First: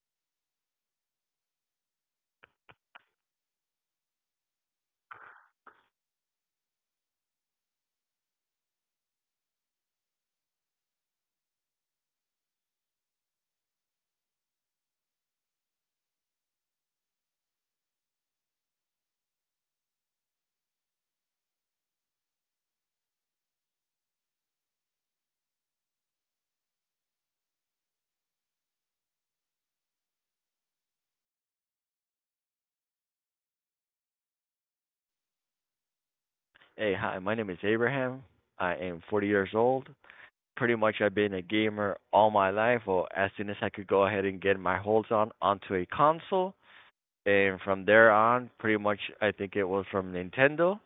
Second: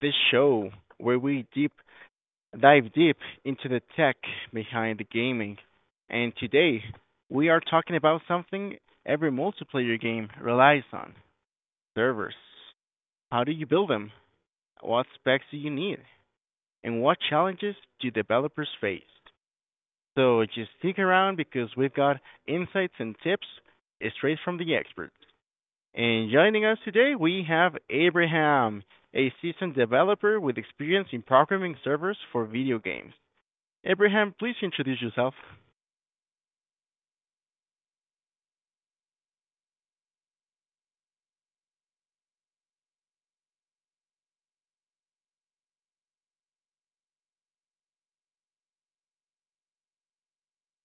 this show where we deep dive deep into the tech behind the gaming. And today we are talking about something every multiplayer game relies on: servers. How do you build them? What specs do you need? And what challenges do developers face? So just stick around because we've got insights and tips straight from the experts. And joining us today, we have Abraham, a seasoned developer with experience in programming servers for video games. Abraham, please introduce yourself. Hey, hi, my name is Abraham. I am 40 years old. Pretty much, I've been a gamer all my life, or as soon as I could go ahead and get my holds on onto a console. And from there on, pretty much, I think it was from Nintendo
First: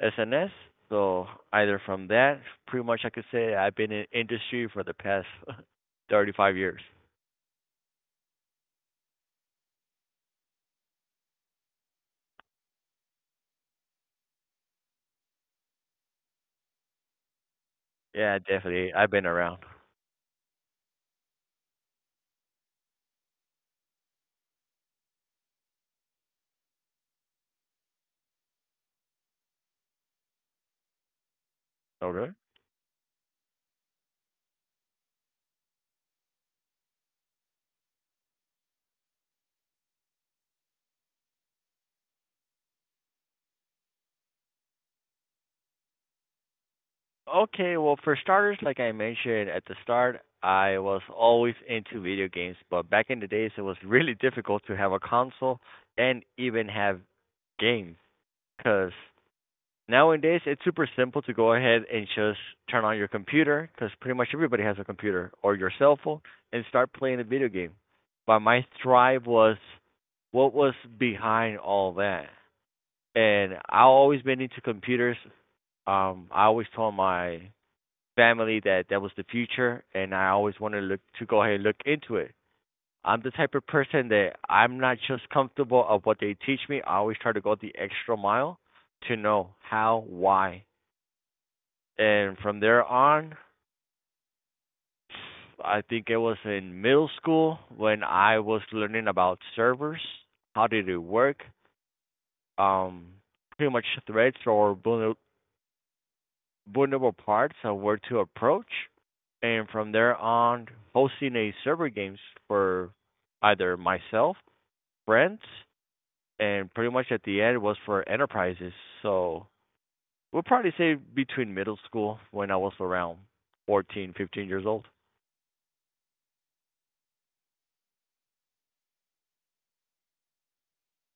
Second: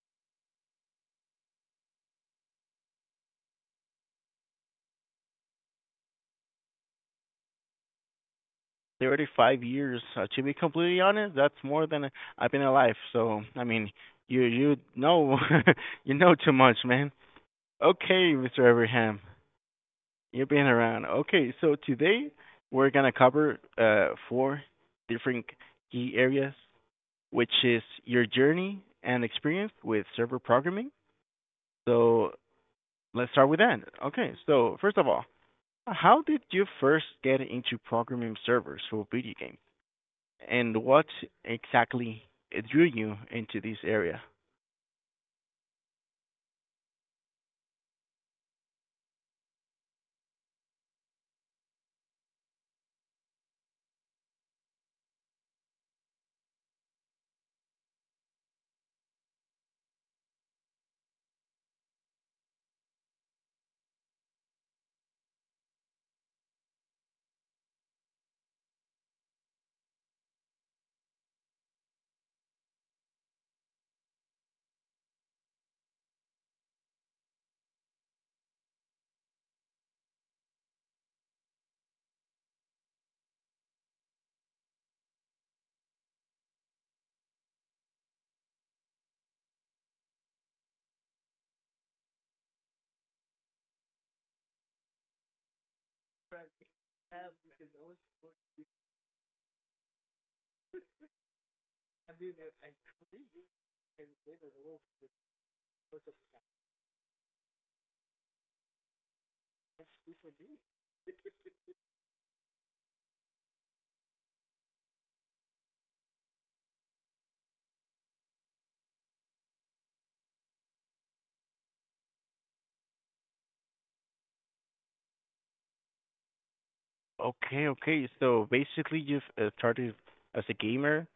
SNES. So, either from that, pretty much, I could say I've been in industry for the past 35 years. 35 years, to be completely honest, that's more than I've been alive. So, I mean, you you know you know too much, man. Okay, Yeah, Mr. definitely. I've Abraham, been around. you've been around. Okay, so today we're gonna cover four different key areas, which is your journey and experience with server programming. Okay. So let's start with that. Okay, so first of all, how did you first get into programming servers for video games? And what exactly drew you into this area? Okay, well, for starters, like I mentioned at the start, I was always into video games, but back in the days, it was really difficult to have a console and even have games. Because nowadays, it's super simple to go ahead and just turn on your computer, because pretty much everybody has a computer or your cell phone, and start playing a video game. But my thrive was what was behind all that. And I always been into computers. I always told my family that that was the future, and I always wanted to look to go ahead and look into it. I'm the type of person that I'm not just comfortable of what they teach me. I always try to go the extra mile to know how, why, and from there on, I think it was in middle school when I was learning about servers, how did it work, um, pretty much threads or vulnerable parts of where to approach, and from there on, hosting a server games for either myself, friends, and pretty much at the end was for enterprises. So we'll probably say between middle school when I was around 14, 15 years old. Okay, okay. So basically, you've started as a gamer,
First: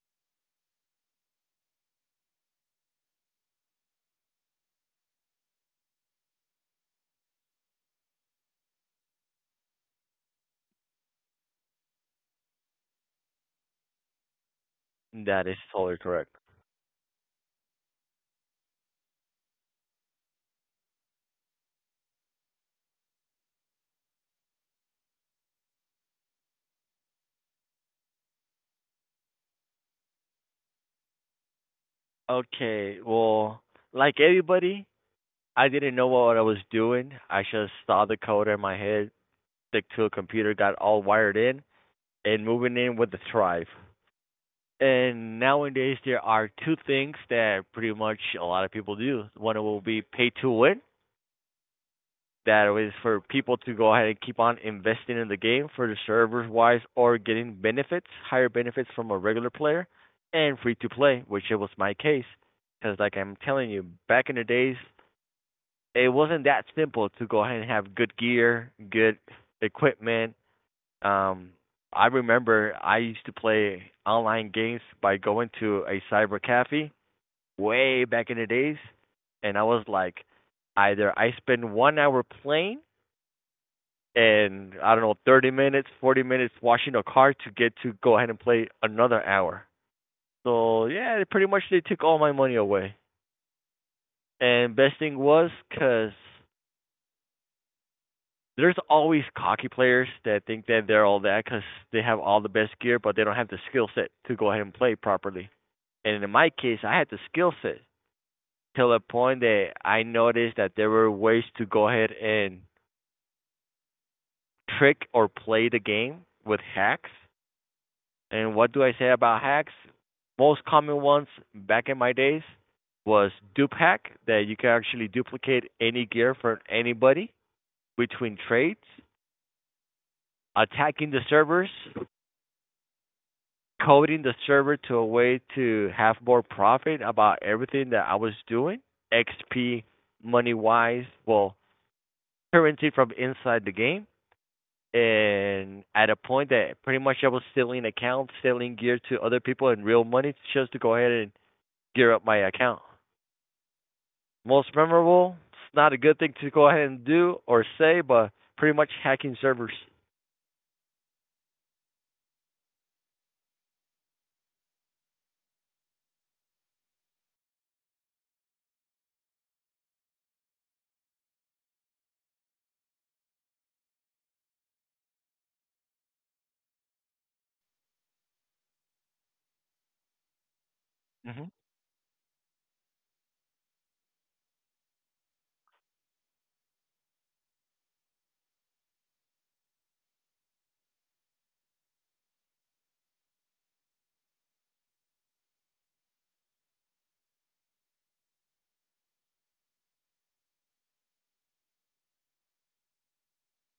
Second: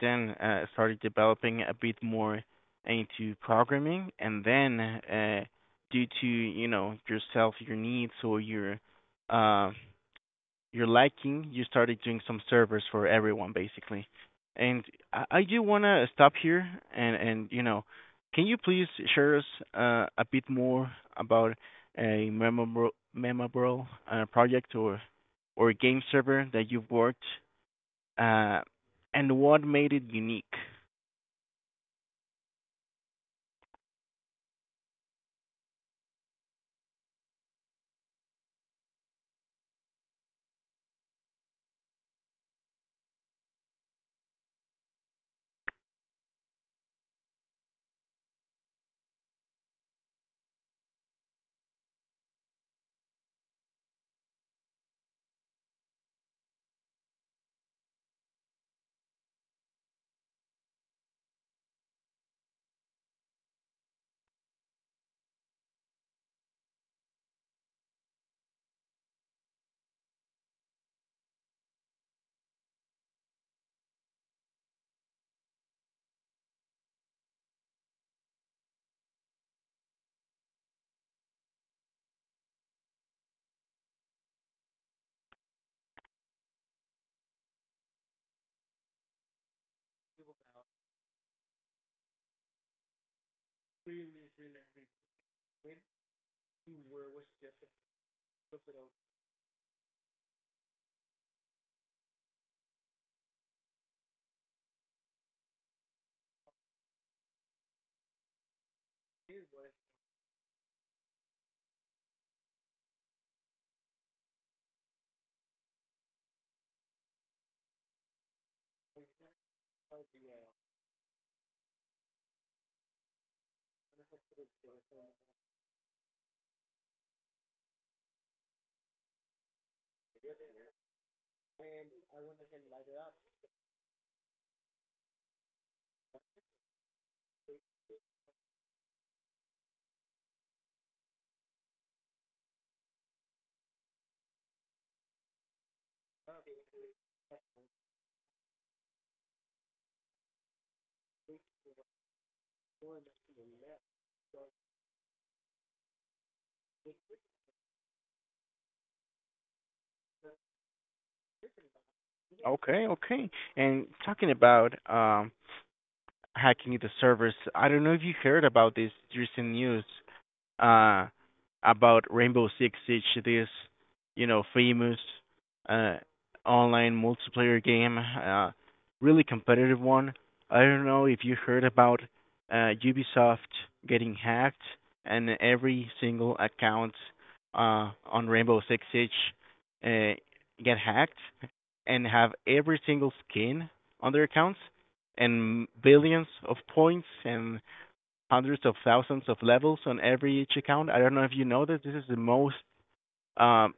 then started developing a bit more into programming, and then due to you know yourself, your needs, or your uh, you're liking, you started doing some servers for everyone basically. And I That is do totally wanna stop correct. here and you know, can you please share us a bit more about a memorable project or game server that you've worked uh, and what made it unique? Okay, well, like everybody, I didn't know what I was doing. I just saw the code in my head, stick to a computer, got all wired in, and moving in with the tribe. And nowadays, there are two things that pretty much a lot of people do. One will be pay to win. That is for people to go ahead and keep on investing in the game for the servers wise or getting benefits, higher benefits from a regular player, and free to play, which it was my case. Because, like I'm telling you, back in the days, it wasn't that simple to go ahead and have good gear, good equipment. Um, I remember I used to play online games by going to a cyber cafe way back in the days, and I was like, either I spend 1 hour playing and I don't know, 30 minutes, 40 minutes washing a car to get to go ahead and play another hour. So yeah, they pretty much they took all my money away. And best thing was 'cause there's always cocky players that think that they're all that 'cause they have all the best gear, but they don't have the skill set to go ahead and play properly. And in my case, I had the skill set till the point that I noticed that there were ways to go ahead and trick or play the game with hacks. And what do I say about hacks? Most common ones back in my days was dupe hack, that you can actually duplicate any gear from anybody between trades, attacking the servers, coding the server to a way to have more profit about everything that I was doing, XP, money wise, well, currency from inside the game and at a point that pretty much I was stealing accounts, selling gear to other people and real money just to go ahead and gear up my account. Most memorable, it's not a good thing to go ahead and do or say, but pretty much hacking servers. Okay, okay. And talking about hacking the servers, I don't know if you heard about this recent news uh about Rainbow Six Siege, this you know famous uh online multiplayer game, really competitive one. I don't know if you Hmm. heard about Ubisoft getting hacked and every single account on Rainbow Six Siege uh get hacked and have every single skin on their accounts and billions of points and hundreds of thousands of levels on every each account. I don't know if you know this. This is the most, um,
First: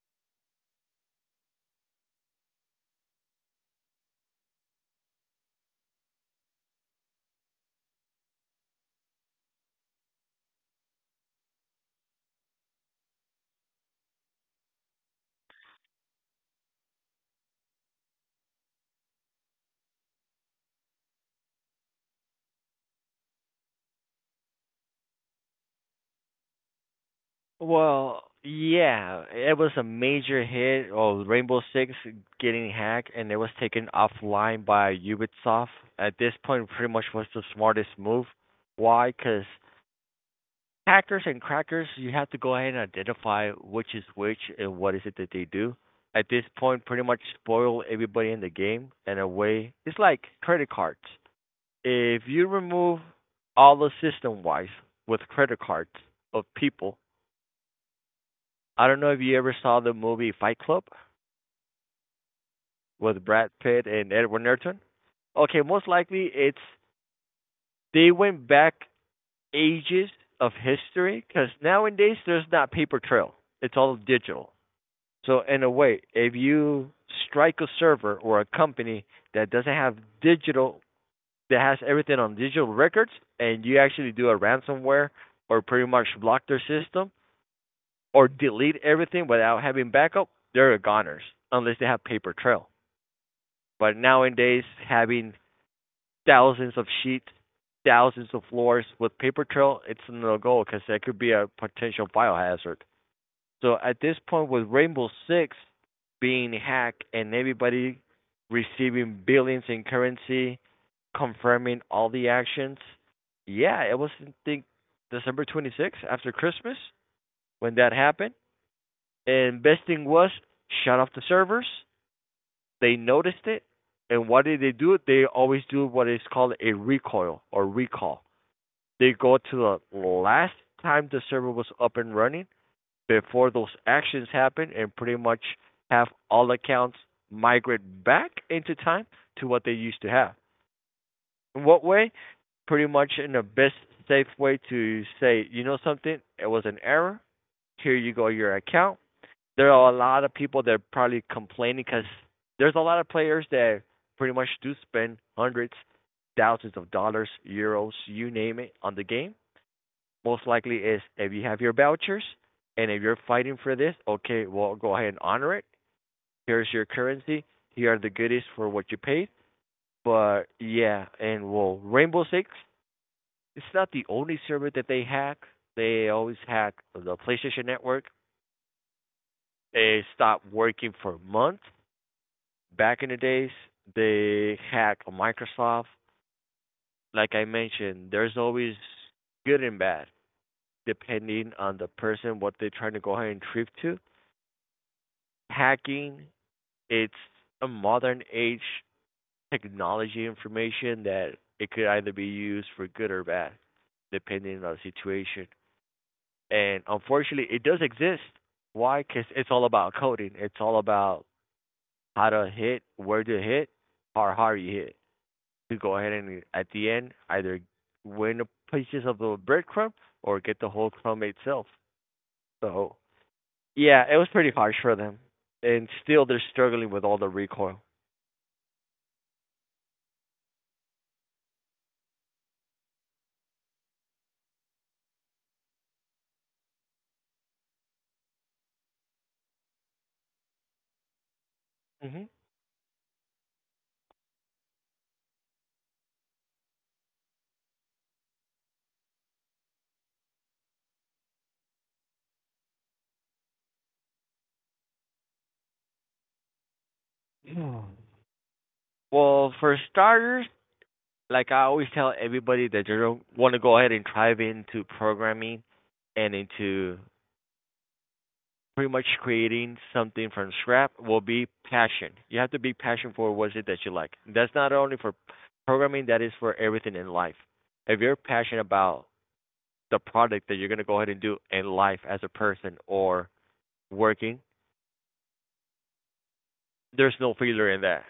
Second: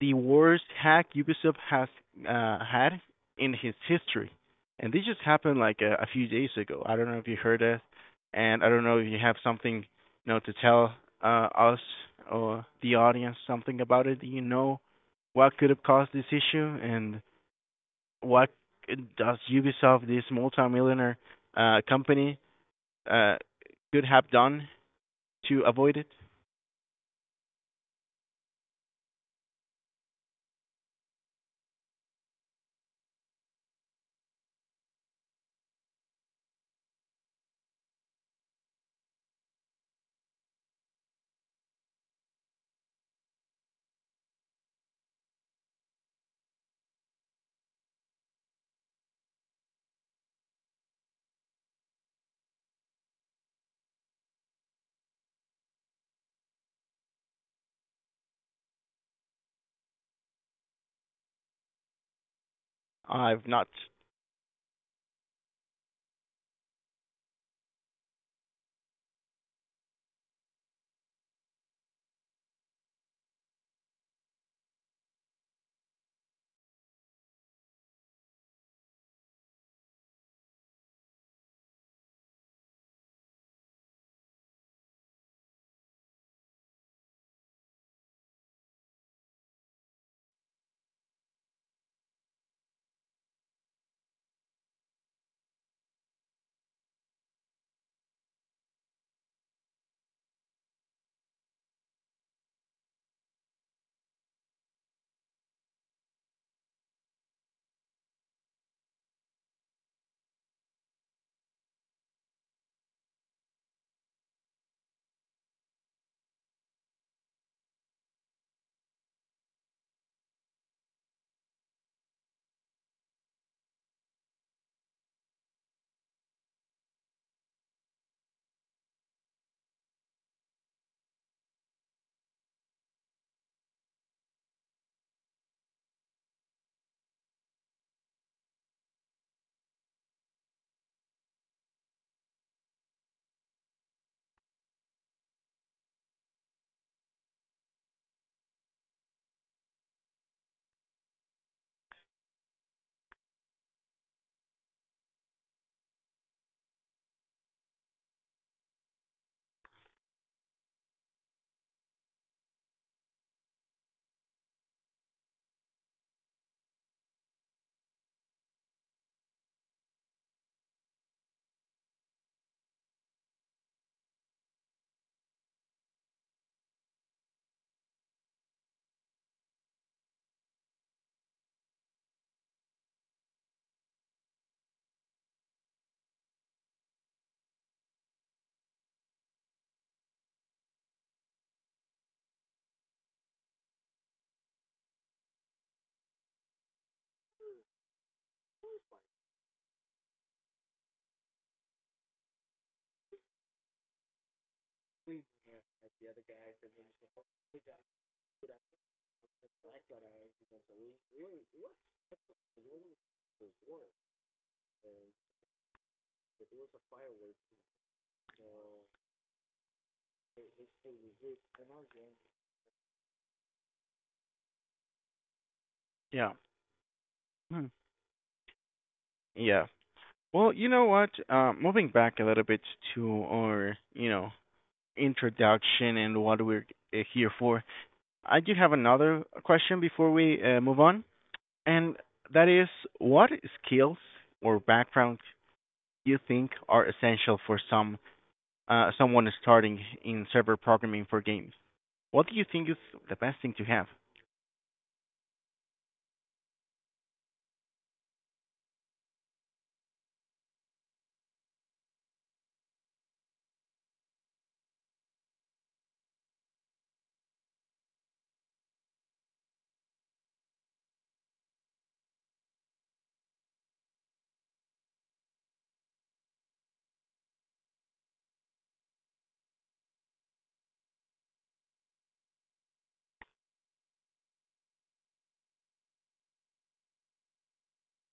the worst hack Ubisoft has had in his history, and this just happened like a few days ago. I don't know if you heard it, and I don't know if you have something, you know, to tell us or the audience something about it. Do you know what could have caused this issue, and what does Ubisoft, this multimillionaire company, uh, could have done to avoid it. Well, yeah, it was a major hit of Rainbow Six getting hacked, and it was taken offline by Ubisoft. At this point, pretty much was the smartest move. Why? Because hackers and crackers, you have to go ahead and identify which is which and what is it that they do. At this point, pretty much spoil everybody in the game in a way. It's like credit cards. If you remove all the system wise with credit cards of people, I don't know if you ever saw the movie Fight Club with I've Brad not. Pitt and Edward Norton. Okay, most likely it's they went back ages of history because nowadays there's not paper trail. It's all digital. So in a way, if you strike a server or a company that doesn't have digital that has everything on digital records and you actually do a ransomware or pretty much block their system or delete everything without having backup, they're goners unless they have paper trail. But nowadays having thousands of sheets, thousands of floors with paper trail, it's no go because that could be a potential biohazard. So at this point, with Rainbow Six being hacked and everybody receiving billions in currency, confirming all the actions, yeah, it was I think December 26th after Christmas when that happened. And best thing was shut off the servers. They noticed it, and what did they do? They always do what is called a recoil or recall. They go to the last time the server was up and running before those actions happen and pretty much have all accounts migrate back into time to what they used to have. In what way? Pretty much in the best safe way to say, you know something, it was an error. Here you go, your account. There are a lot of people that are probably complaining because there's a lot of players that pretty much do spend hundreds, thousands of dollars, euros, you name it, on the game most likely is if you have your vouchers and if you're fighting for this, okay, well, go ahead and honor it. Here's your currency. Here are the goodies for what you paid. But yeah, and well, Rainbow Six, it's not the only server that they hack. They always hack the PlayStation Network. They stopped working for months. Back in the days, they hacked Microsoft. Like I mentioned, there's always good and bad depending on the person what they're trying to go ahead and trip to hacking, it's a modern age technology information that it could either be used for good or bad, depending on the situation. And unfortunately, it does exist. Why? Because it's all about coding. It's all about how to hit, where to hit, how hard you hit. To go ahead and at the end either win a pieces of the breadcrumb or get the whole crumb itself. So yeah, it was pretty harsh for them, and still Yeah. they're struggling with all the Hmm. recoil. Yeah. Well, you know what? Moving back a little bit to our, you know, introduction and what we're here for, I do have another question before we move on, and Hmm. that is, what skills or background you think are essential for some someone starting in server programming for games? What do you think is the best thing to have? Well, for starters, like I always tell everybody that you want to go ahead and dive into programming and into pretty much creating something from scrap will be passion. You have to be passionate for what it is that you like. That's not only for programming, that is for everything in life. If you're passionate about the product that you're going to go ahead and do in life as a person or working, there's no failure in that.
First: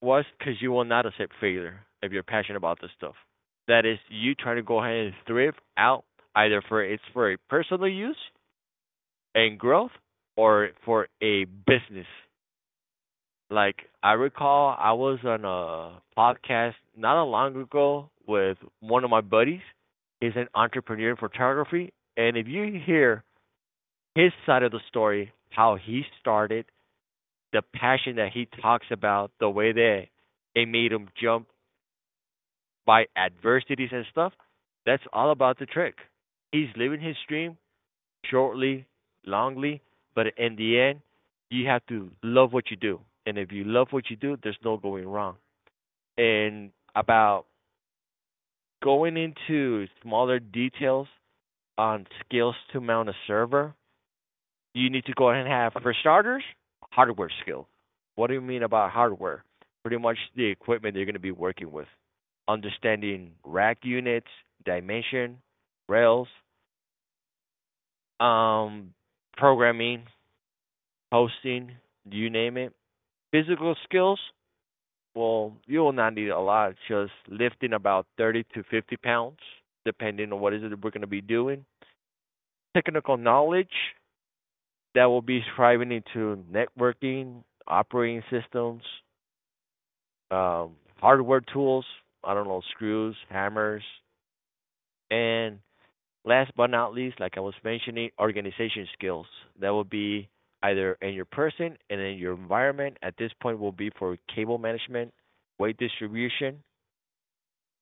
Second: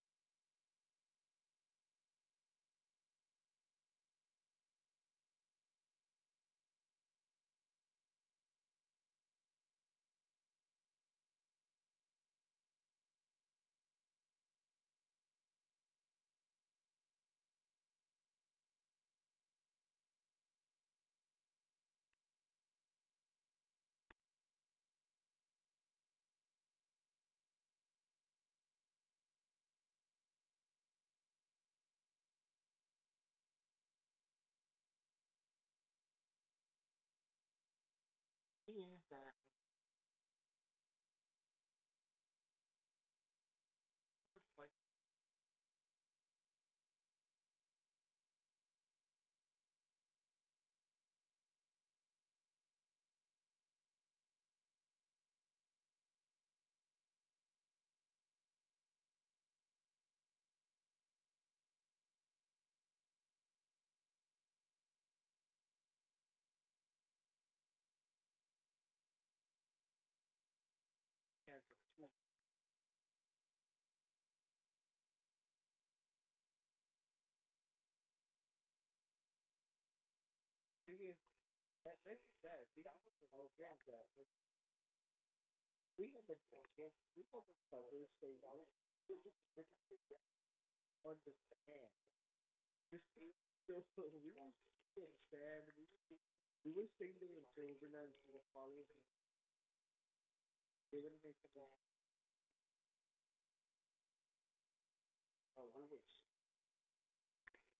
Why? Because you will not accept failure if you're passionate about this stuff. That is, you try to go ahead and thrift out either for it's for a personal use and growth, or for a business. Like I recall, I was on a podcast not a long ago with one of my buddies. He's an entrepreneur in photography, and if you hear his side of the story, how he started the passion that he talks about, the way that it made him jump by adversities and stuff, that's all about the trick. He's living his dream shortly, longly, but in the end, you have to love what you do. And if you love what you do, there's no going wrong. And about going into smaller details on skills to mount a server, you need to go ahead and have, for starters, hardware skill. What do you mean about hardware? Pretty much the equipment you're going to be working with, understanding rack units, dimension, rails, um, programming, hosting, you name it. Physical skills, well, you will not need a lot, just lifting about 30 to 50 pounds, depending on what is it is that we're going to be doing. Technical knowledge, that will be striving into networking, operating systems, hardware tools. I don't know, screws, hammers, and last but not least, like I was mentioning, organization skills. That will be either in your person and in your environment. At this point, will be for cable management, weight distribution,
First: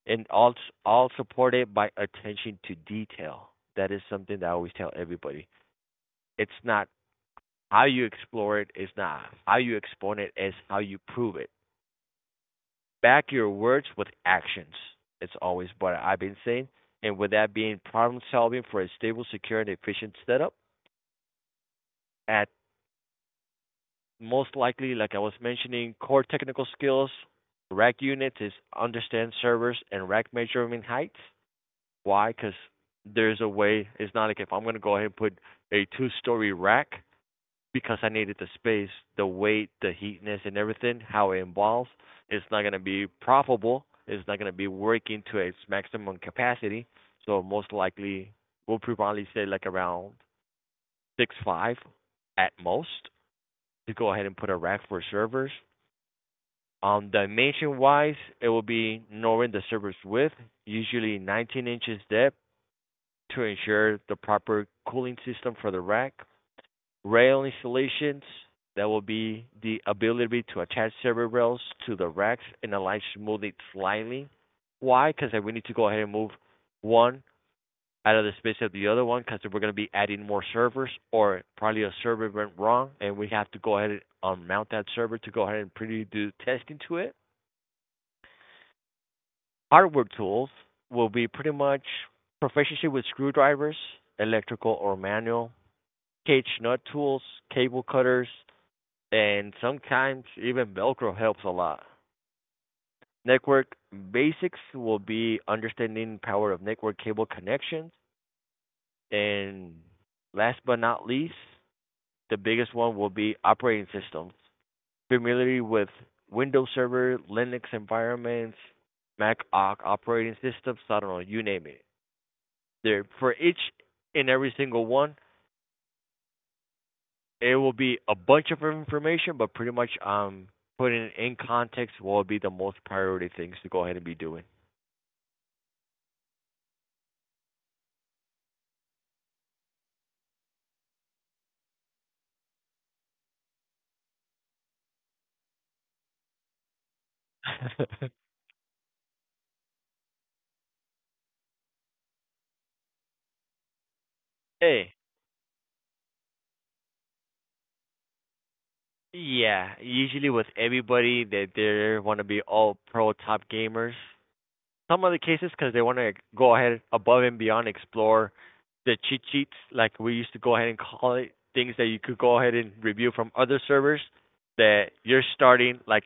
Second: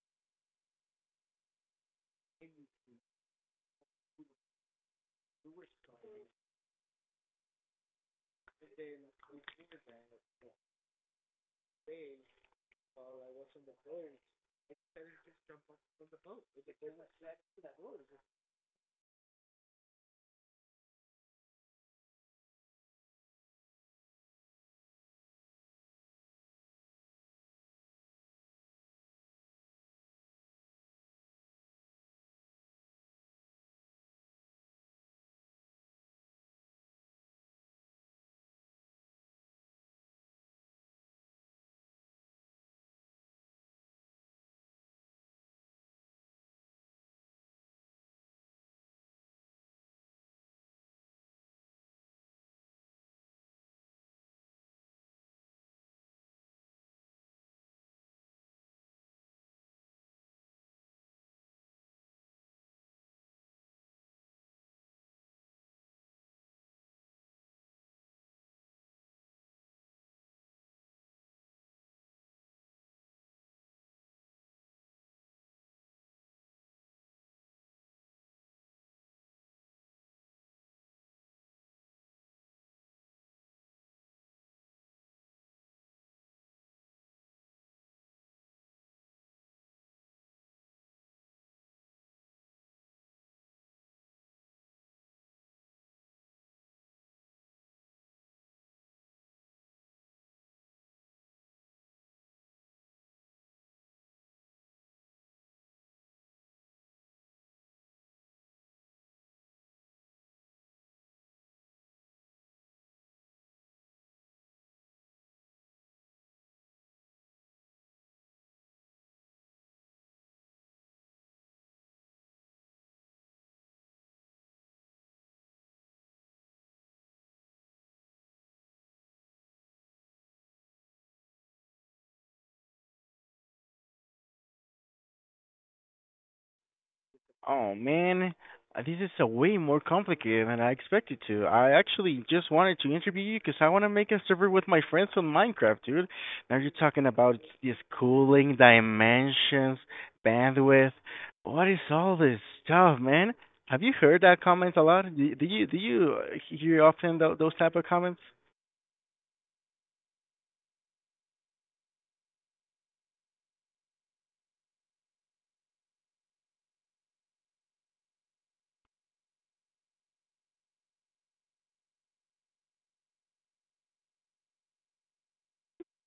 and all supported by attention to detail. That is something that I always tell everybody. It's not how you explore it, it's not how you explain it, it's how you prove it. Back your words with actions. It's always what I've been saying. And with that being problem solving for a stable, secure, and efficient setup, at most likely, like I was mentioning, core technical skills, rack units is understand servers and rack measurement heights. Why? Because there's a way. It's not like if I'm going to go ahead and put a two-story rack because I needed the space, the weight, the heatness, and everything, how it involves, it's not going to be profitable. It's not going to be working to its maximum capacity. So most likely, we'll probably say like around 6'5" at most to go ahead and put a rack for servers. Dimension wise, it will be knowing the server's width, usually 19 inches depth, to ensure the proper cooling system for the rack. Rail installations, that will be the ability to attach server rails to the racks and align smooth it slightly. Why? Because we need to go ahead and move one out of the space of the other one because we're going to be adding more servers or probably a server went wrong and we have to go ahead and unmount that server to go ahead and pretty do testing to it. Hardware tools will be pretty much proficiency with screwdrivers, electrical or manual, cage nut tools, cable cutters, and sometimes even Velcro helps a lot. Network basics will be understanding power of network cable connections, and last but not least, the biggest one will be operating systems. Familiarity with Windows Server, Linux environments, Mac OS operating systems. I don't know, you name it. There for each and every single one, it will be a bunch of information, but pretty much putting it in context will be the most priority things to go ahead and be doing. Oh man, this is a way more complicated than I expected to. I actually just wanted to interview you because I want to make a server with my friends on Minecraft, dude. Now you're talking about these cooling dimensions, bandwidth. What is all this stuff, man? Have you heard that comment a Hey, lot? Do you hear often those type of comments? yeah. Usually with everybody that they want to be all pro top gamers. Some of the cases because they want to go ahead above and beyond, explore the cheat sheets, like we used to go ahead and call it, things that you could go ahead and review from other servers that you're starting like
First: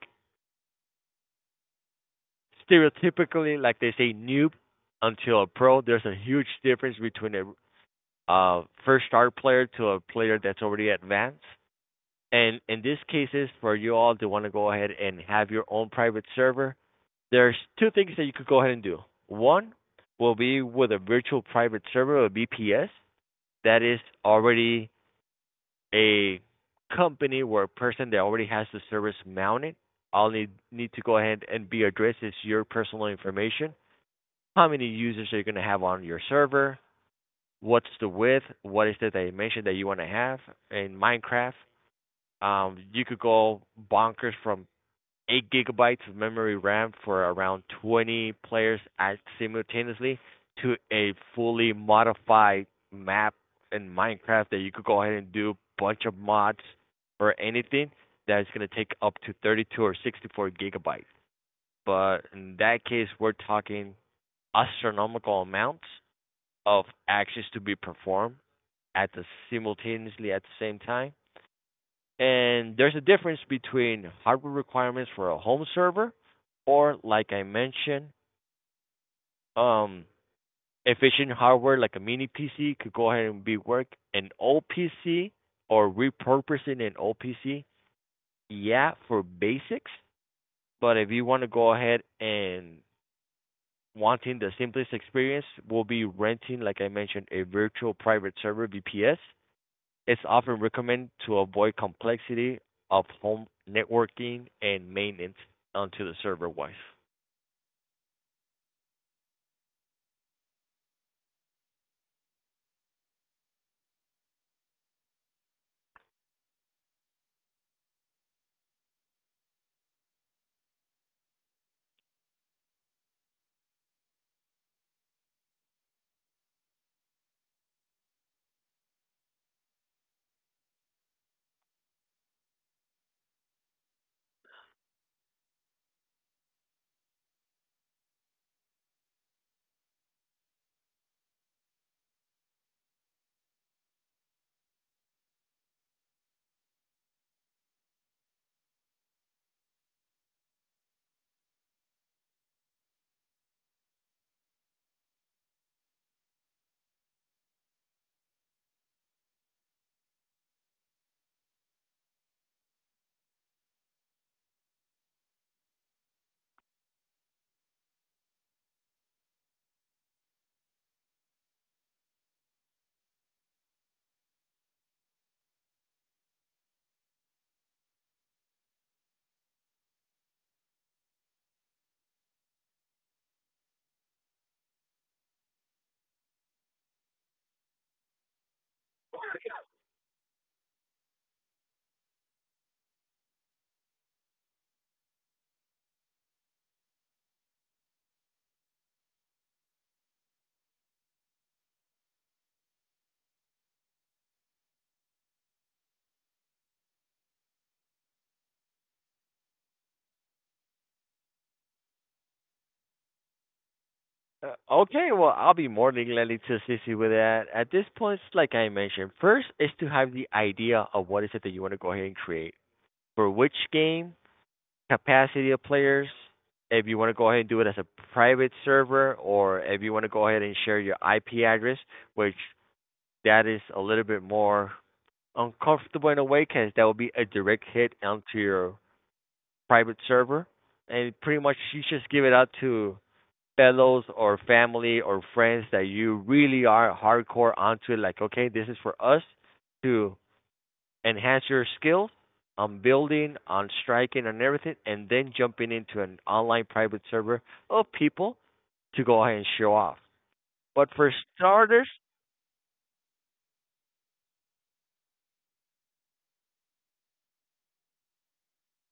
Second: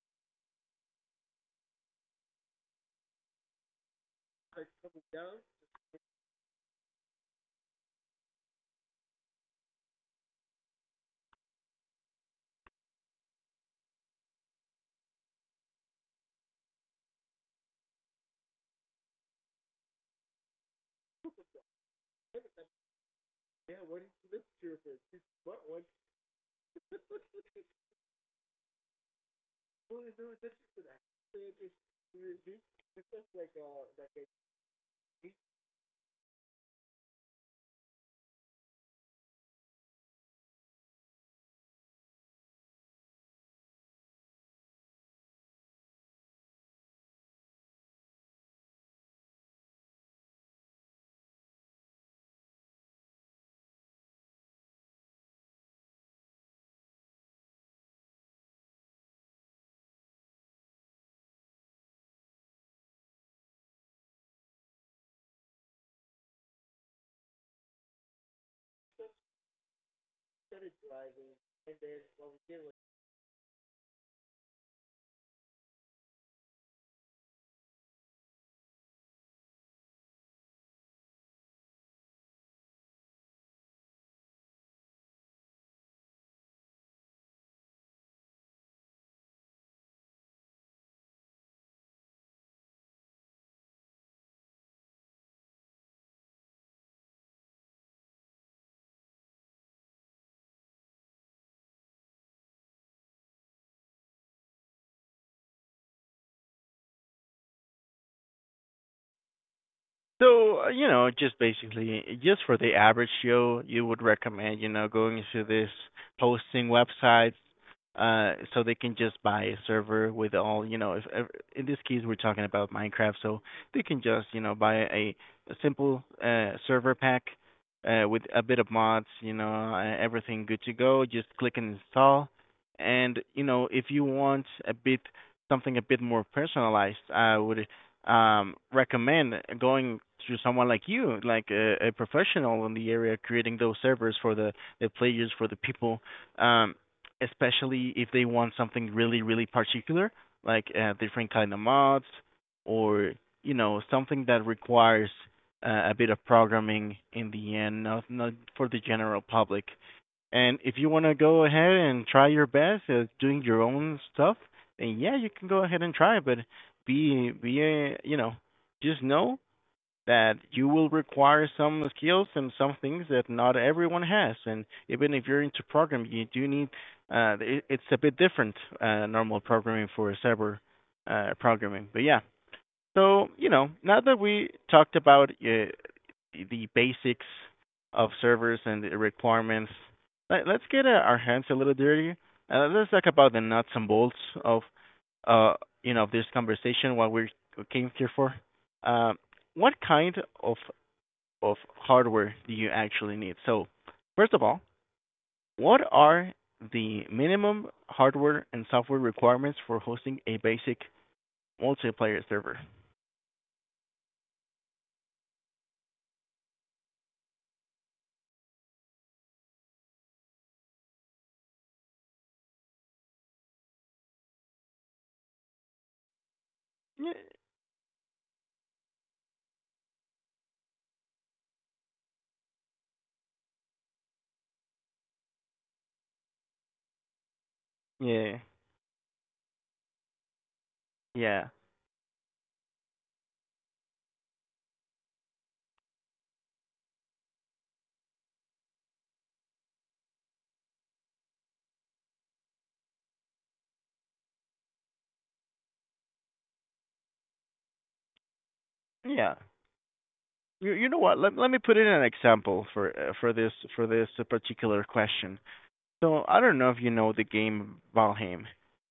stereotypically, like they say, noob until a pro. There's a huge difference between a first start player to a player that's already advanced. And in these cases, for you all to want to go ahead and have your own private server, there's two things that you could go ahead and do. One will be with a virtual private server, a VPS, that is already a company or a person that already has the service mounted. All they need to go ahead and be addressed is your personal information, how many users are you going to have on your server, what's the width, what is the dimension that you want to have in Minecraft. You could go bonkers from 8 gigabytes of memory RAM for around 20 players at simultaneously to a fully modified map in Minecraft that you could go ahead and do a bunch of mods or anything that's going to take up to 32 or 64 gigabytes. But in that case, we're talking astronomical amounts of actions to be performed at the simultaneously at the same time. And there's a difference between hardware requirements for a home server or like I mentioned, um efficient hardware like a mini PC could go ahead and be work an old PC or repurposing an old PC. Yeah, for basics, but if you want to go ahead and wanting the simplest experience, we'll be renting, like I mentioned, a virtual private server VPS. It's often recommended to avoid complexity of home networking and maintenance onto the server wise. So, you know, just basically, just for the average Joe, you would recommend, you know, going into this hosting websites, so they can just buy a server with all, you know, if in this case we're talking about Minecraft, so they can just, you know, buy a simple server pack with a bit of mods, you know, everything good to go. Just click and install, and you know, if you want a bit something a bit more personalized, I would recommend going to someone like you, like a professional in the area, creating those servers for the players, for the people, um, especially if they want something really, really particular, like different kind of mods or you know something that requires a bit of programming in the end, not for the general public. And if you want to go ahead and try your best at doing your own stuff, then yeah, you can go ahead and try. But you know, just know that you will require some skills and some things that not everyone has, and even if you're into programming you do need it's a bit different normal programming for cyber programming, but yeah, so, you know, now that we talked about the basics of servers and the requirements, let's get our hands a little dirty. Let's talk about the nuts and bolts of, uh, you know, this conversation. What we came here for. Uh, what kind of of hardware do you actually need? So, first of all, what are the minimum hardware and software requirements for hosting a basic multiplayer server? Okay, well, I'll be more than gladly to assist you with that. At this point, it's like I mentioned, first is to have the idea of what is it that you want to go ahead and create for which game, capacity of players, if you want to Yeah. go ahead and do it as a private server, or if you want to go ahead and share your IP address, which that is a little bit more uncomfortable in a way because that would be a direct hit onto Yeah. your private server. And pretty Yeah. much you just give it out to fellows or family or friends that you really are hardcore onto it. Like, okay, this is for us to enhance your skills on building, on striking, and everything, and then jumping into an online private server of people to go ahead Yeah. and show off. You But know for what? Let me put in starters, an example for this particular question. So I don't know if you know the game Valheim.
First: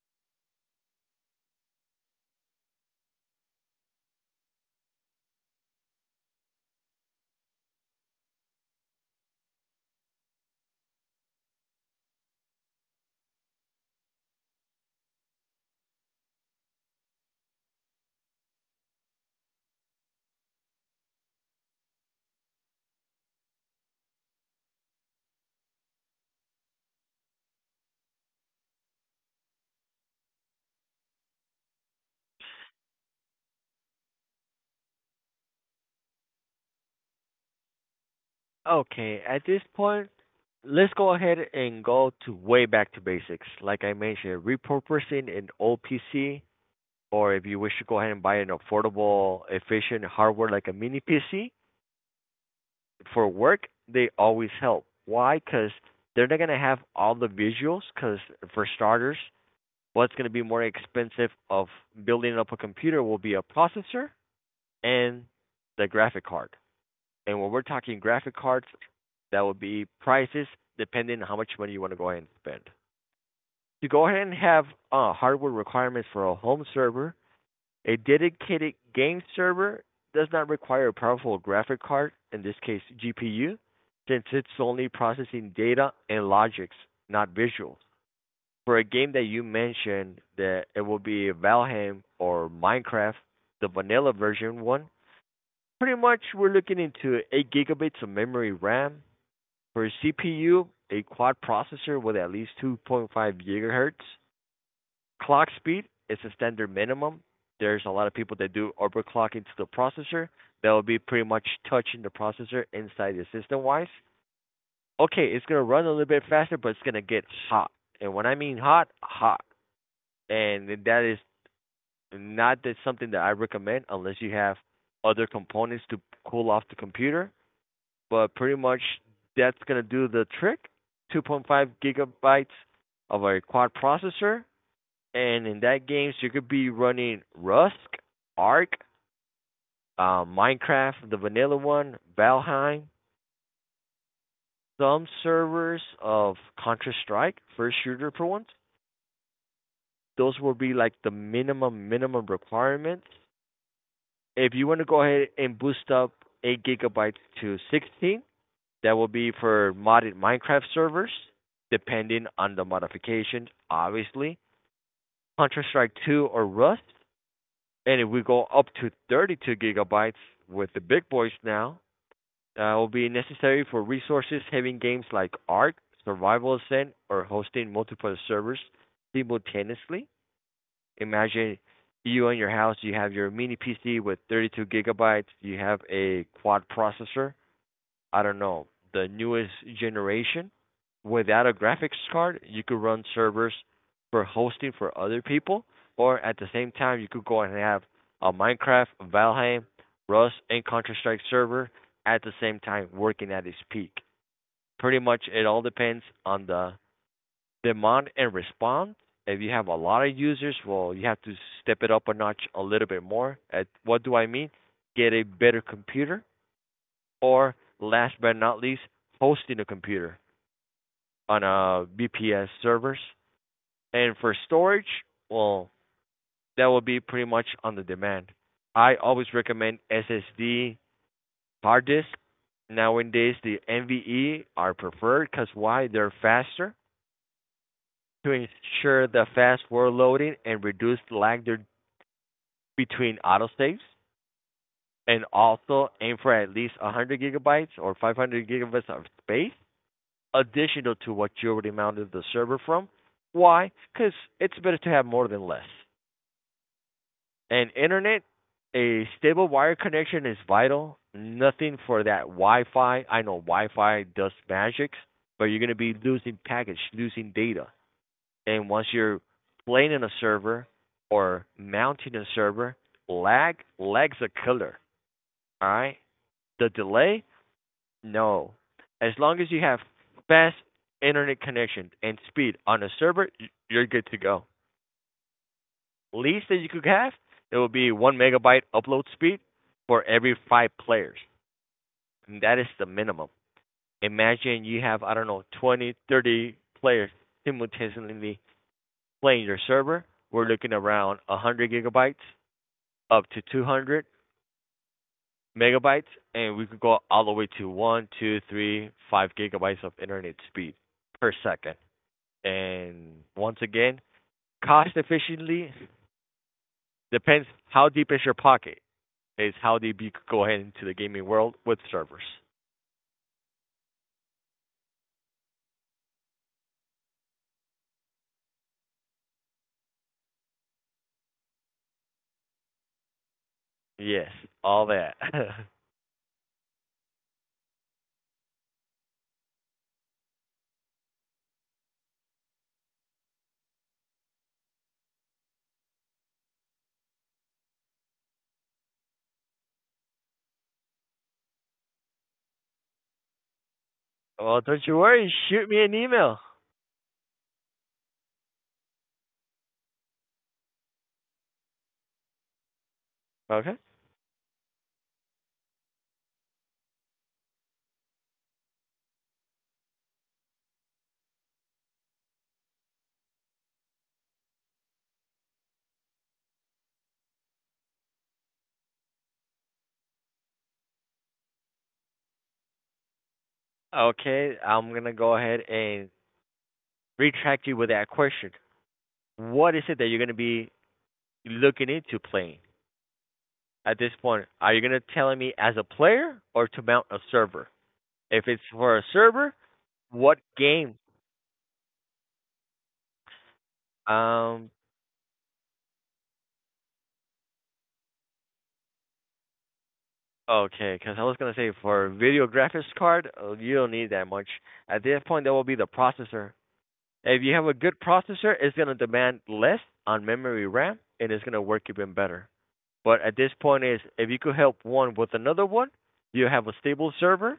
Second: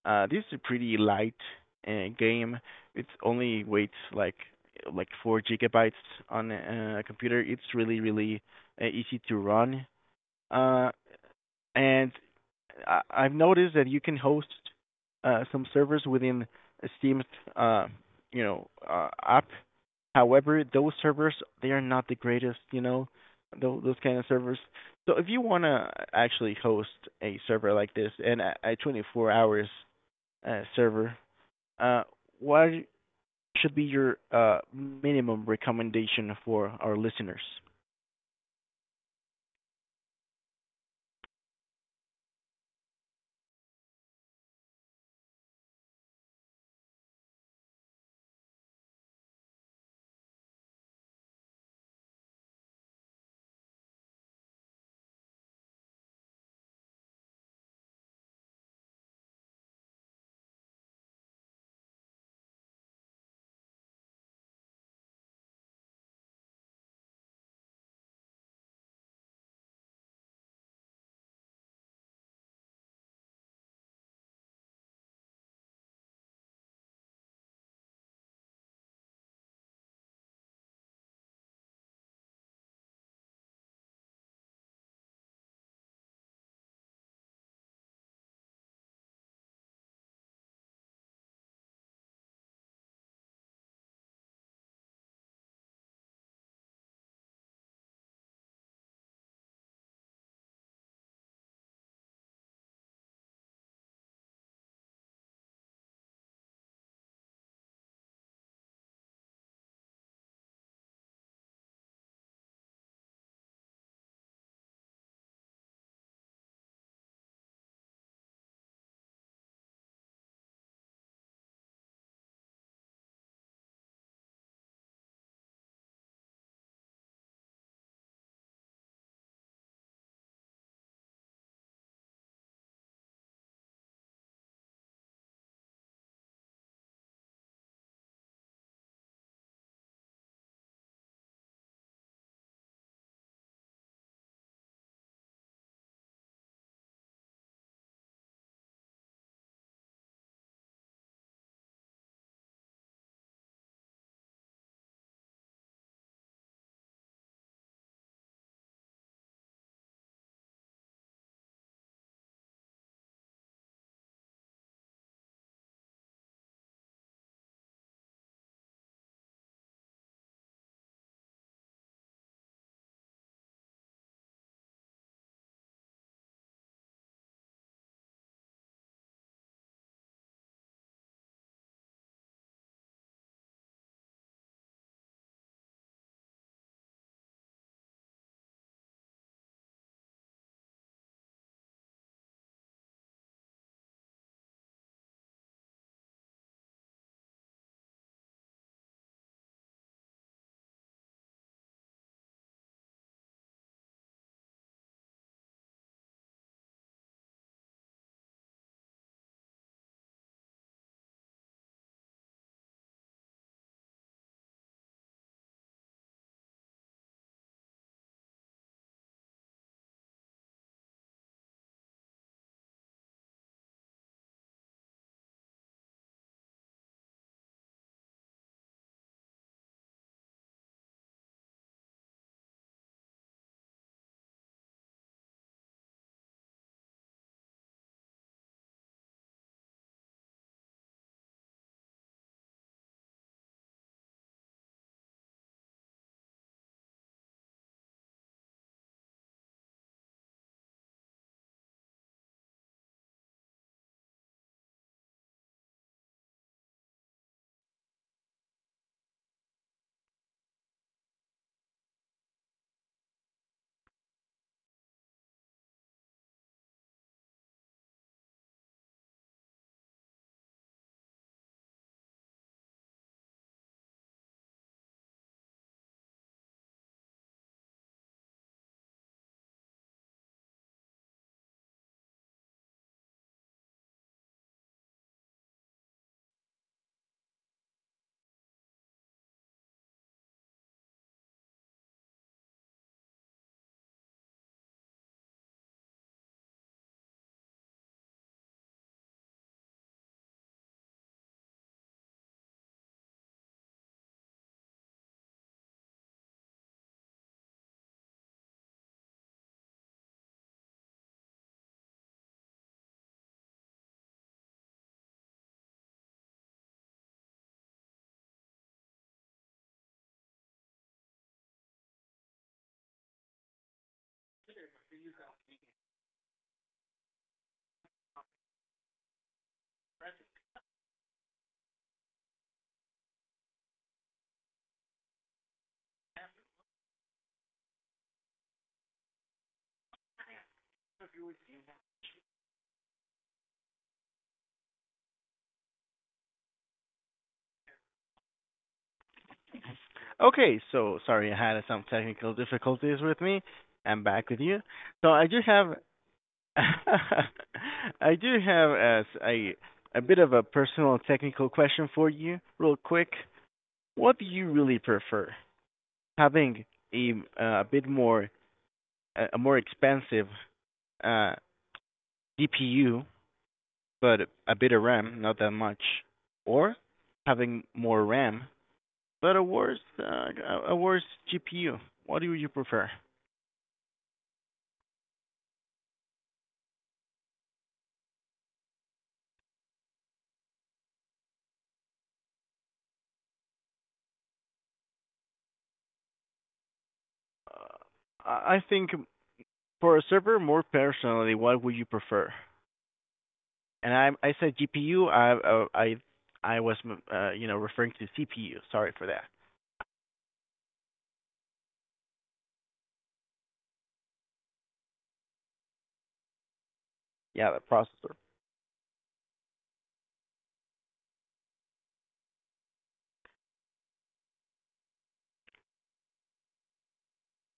This is a pretty light game. It's only weighs like like 4 gigabytes on a computer. It's really really easy to run. Uh, and I've noticed that you can host some servers within Steam's uh, you know app. However, those servers, they are not the greatest, you know, those kind of servers. So if you want to actually host a server like this and a 24 hours server, uh, what should be your minimum recommendation for our listeners? okay, at this point, let's go ahead and go to way back to basics. Like I mentioned, repurposing an old PC, or if you wish to go ahead and buy an affordable, efficient hardware like a mini PC for work, they always help. Why? Because they're not gonna have all the visuals. Because for starters, what's gonna be more expensive of building up a computer will be a processor and the graphic card. And when we're talking graphic cards, that would be prices depending on how much money you want to go ahead and spend. To go ahead and have hardware requirements for a home server, a dedicated game server does not require a powerful graphic card, in this case GPU, since it's only processing data and logics, not visuals. For a game that you mentioned that it will be Valheim or Minecraft, the vanilla version one, pretty much we're looking into 8 gigabytes of memory RAM, for CPU, a quad processor with at least 2.5 gigahertz clock speed is a standard minimum. There's a lot of people that do overclocking to the processor. That will be pretty much touching the processor inside the system wise. Okay, it's gonna run a little bit faster, but it's gonna get hot. And when I mean hot, hot. And that is not that something that I recommend unless you have other components to cool off the computer, but pretty much that's gonna do the trick. 2.5 gigabytes of a quad processor, and in that game, so you could be running Rust, Ark, Minecraft, the vanilla one, Valheim, some servers of Counter Strike, first shooter for once. Those will be like the minimum minimum requirements. If you want to go ahead and boost up 8 gigabytes to 16, that will be for modded Minecraft servers, depending on the modification, obviously. Counter Strike 2 or Rust, and if we go up to 32 gigabytes with the big boys now, will be necessary for resources having games like Ark, Survival Ascent, or hosting multiple servers simultaneously. Imagine you in your house, you have your mini PC with 32 gigabytes, you have a quad processor, I don't know, the newest generation without a graphics card, you could run servers for hosting for other people, or at the same time, you could go and have a Minecraft, Valheim, Rust, and Counter Strike server at the same time working at its peak. Pretty much, it all depends on the demand and response. If you have a lot of users, well, you have to step it up a notch a little bit more. At what do I mean? Get a better computer or last but not least, hosting a computer on a VPS servers. And for storage, well, that will be pretty much on the demand. I always recommend SSD hard disk. Nowadays, the NVMe are preferred because why? They're faster to ensure the fast word loading and reduce lag between autosaves. And also aim for at least 100 gigabytes or 500 gigabytes of space additional to what you already mounted the server from. Why? Because it's better to have more than less. And internet, a stable wire connection is vital. Nothing for that Wi-Fi. I know Wi-Fi does magic, but you're going to be losing package, losing data. And once you're playing in a server or mounting a server, lag, lag's a killer. All right, the delay. No. As long as you have fast internet connection and speed on a server, you're good to go. Least that you could have, it will be 1 megabyte upload speed for every 5 players. And that is the minimum. Imagine you have, I don't know, 20, 30 players simultaneously playing your server. We're looking around 100 gigabytes up to 200 megabytes, and we could go all the way to one, two, three, 5 gigabytes of internet speed per second. And once again, cost efficiently depends how deep is your pocket is how deep you could go ahead into the gaming world with servers. Yes, all that. Okay, so sorry, I had some technical difficulties with me. I'm back with you. Well, don't you So I worry. do Shoot have, me an email. I do have as a bit of a personal technical question for you, real quick. Okay. What do you really prefer, having a a bit more a more expensive uh DPU, but a bit of RAM, not that much, or having more RAM but a worse GPU? What do you prefer? Okay, I'm gonna go ahead and retract you with that question. What is it that you're gonna be looking into playing at this point? Are you gonna tell me as a player or to mount a server? uh, If it's I think for a server, for a what server, more game? personally, what would you prefer? And I said Um, GPU. I was, you know, referring to CPU. Sorry for that. Okay, because I was gonna say for video graphics card, you don't need that much. At that point, that will be the processor. If Yeah, you the have a good processor. processor, it's gonna demand less on memory RAM, and it's gonna work even better. But at this point, is if you could help one with another one, you have a stable server,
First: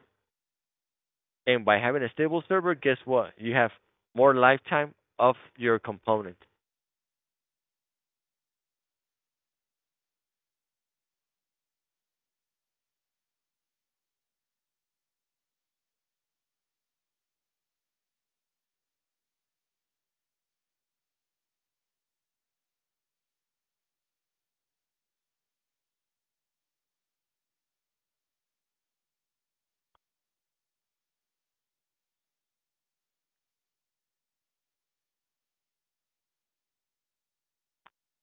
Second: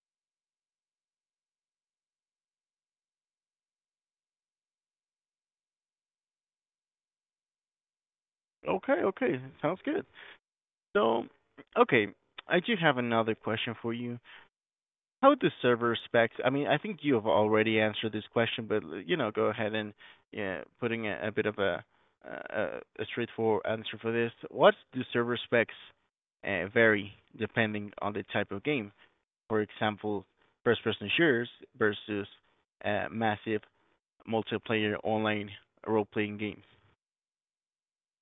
and by having a stable server, guess what? You have more lifetime of your component. Okay, okay, sounds good. So, okay, I do have another question for you. How would the server specs? I mean, I think you have already answered this question, but you know, go ahead and yeah, putting a bit of a straightforward answer for this. What do server specs vary depending on the type of game? For example, first-person shooters versus massive multiplayer online role-playing games.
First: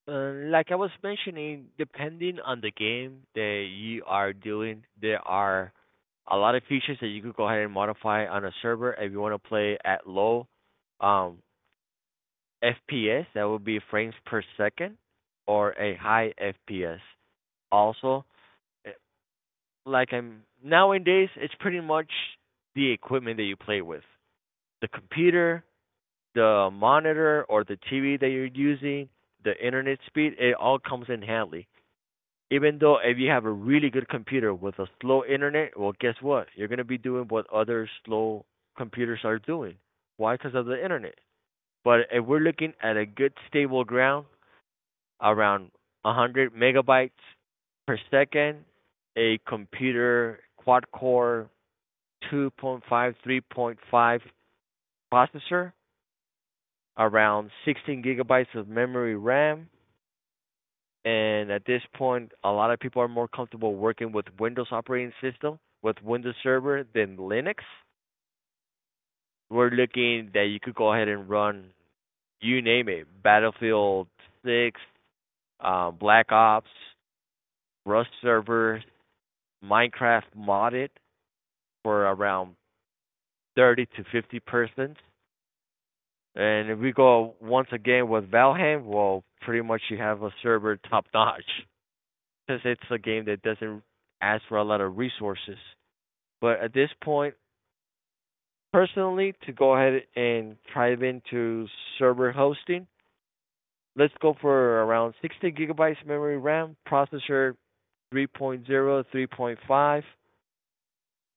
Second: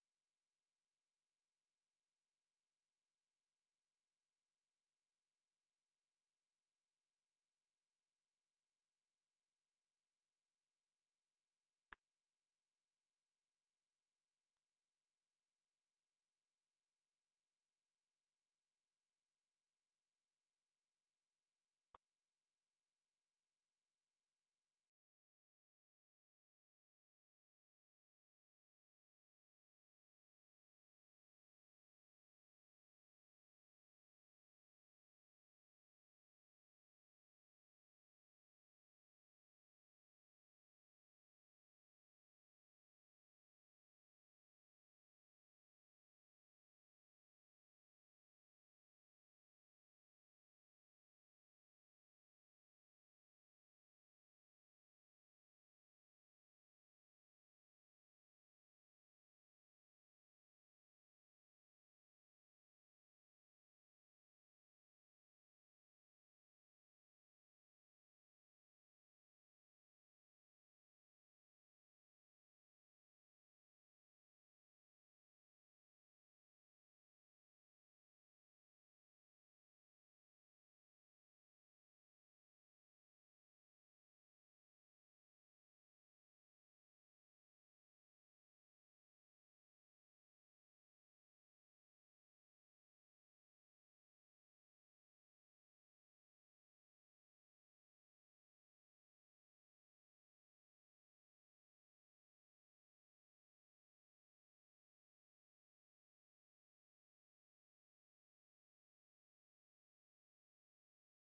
Like I was mentioning, depending on the game that you are doing, there are a lot of features that you could go ahead and modify on a server if you want to play at low um, FPS, that would be frames per second, or a high FPS. Also, eh, like I'm nowadays, it's pretty much the equipment that you play with, the computer, the monitor, or the TV that you're using, the internet speed. It all comes in handy even though if you have a really good computer with a slow internet, well, guess what? You're going to be doing what other slow computers are doing. Why? Because of the internet. But if we're looking at a good stable ground around 100 megabytes per second, a computer quad core 2.5, 3.5 processor, around 16 gigabytes of memory RAM. And at this point, a lot of people are more comfortable working with Windows operating system, with Windows Server than Linux. We're looking that you could go ahead and run, you name it, Battlefield 6, Black Ops, Rust Server, Minecraft modded for around 30 to 50 persons. And if we go once again with Valheim, well, pretty much you have a server top notch because it's a game that doesn't ask for a lot of resources. But at this point, personally, to go ahead and dive into server hosting, let's go for around 60 gigabytes memory RAM, processor 3.0, 3.5,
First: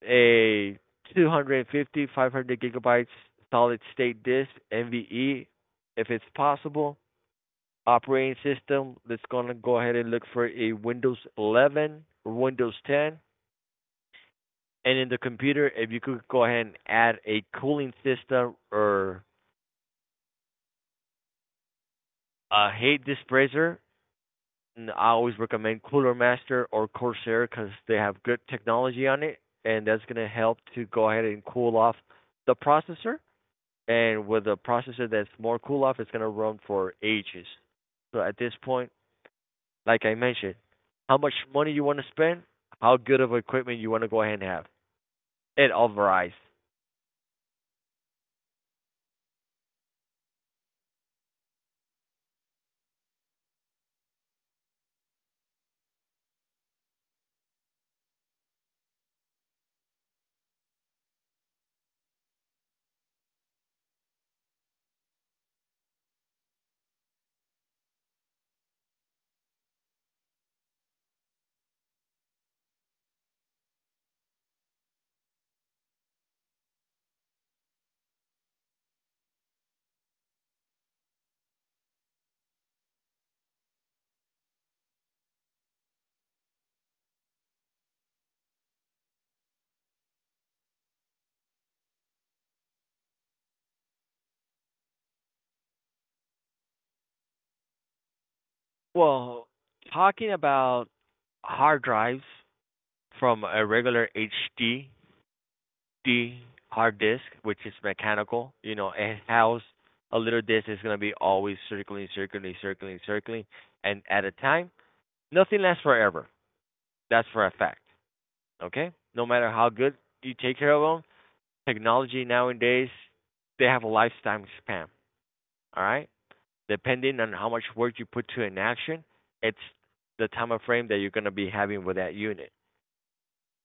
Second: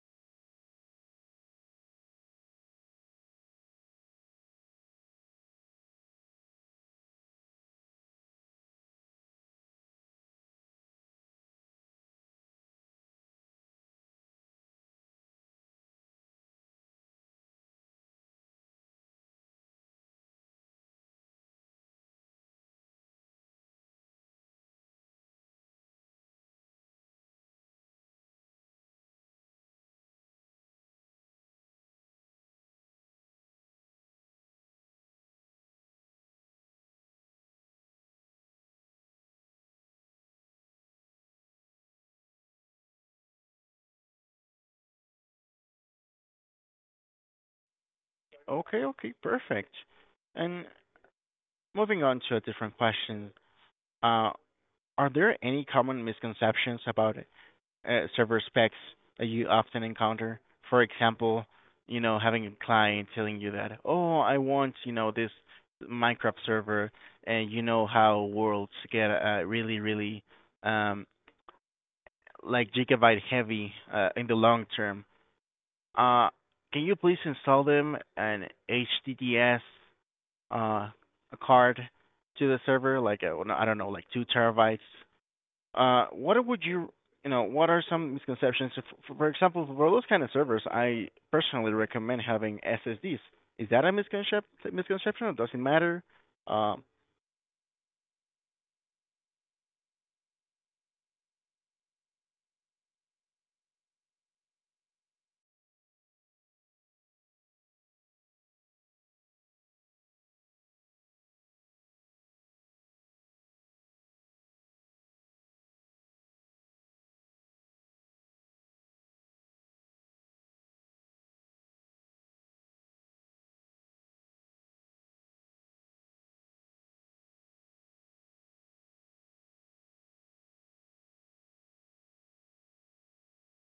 a 250, 500 gigabytes solid state disk, NVE, if it's possible. Operating system, let's gonna go ahead and look for a Windows 11 or Windows 10. And in the computer, if you could go ahead and add a cooling system or I hate this brazier. And I always recommend Cooler Master or Corsair because they have good technology on it, and that's gonna help to go ahead and cool off the processor. And with a processor that's more cool off, it's gonna run for ages. So at this point, like I mentioned, how much money you want to spend, how good of equipment you want to go ahead and have. It all varies. Okay, okay, perfect. And moving on to a different question, uh, are there any common misconceptions about server specs that you often encounter? For example, you know, having a client telling you that, oh, I want, you know, this Minecraft server, and you know how worlds get really, really um, like gigabyte heavy in the long term. Uh, can you please install them an HTTPS uh, card to the server, like I don't know, like two terabytes what would you you know what are some misconceptions? For example, for those kind of servers, I personally recommend having SSDs. Is that a misconception? Misconception or does it matter? Um, Well, talking about hard drives from a regular HD D hard disk, which is mechanical, you know, and house a little disk is gonna be always circling, circling, circling, circling, and at a time. Nothing lasts forever. That's for a fact. Okay? No matter how good you take care of them, technology nowadays they have a lifetime span. All right? Depending on how much work you put to an action, it's the time of frame that you're gonna be having with that unit.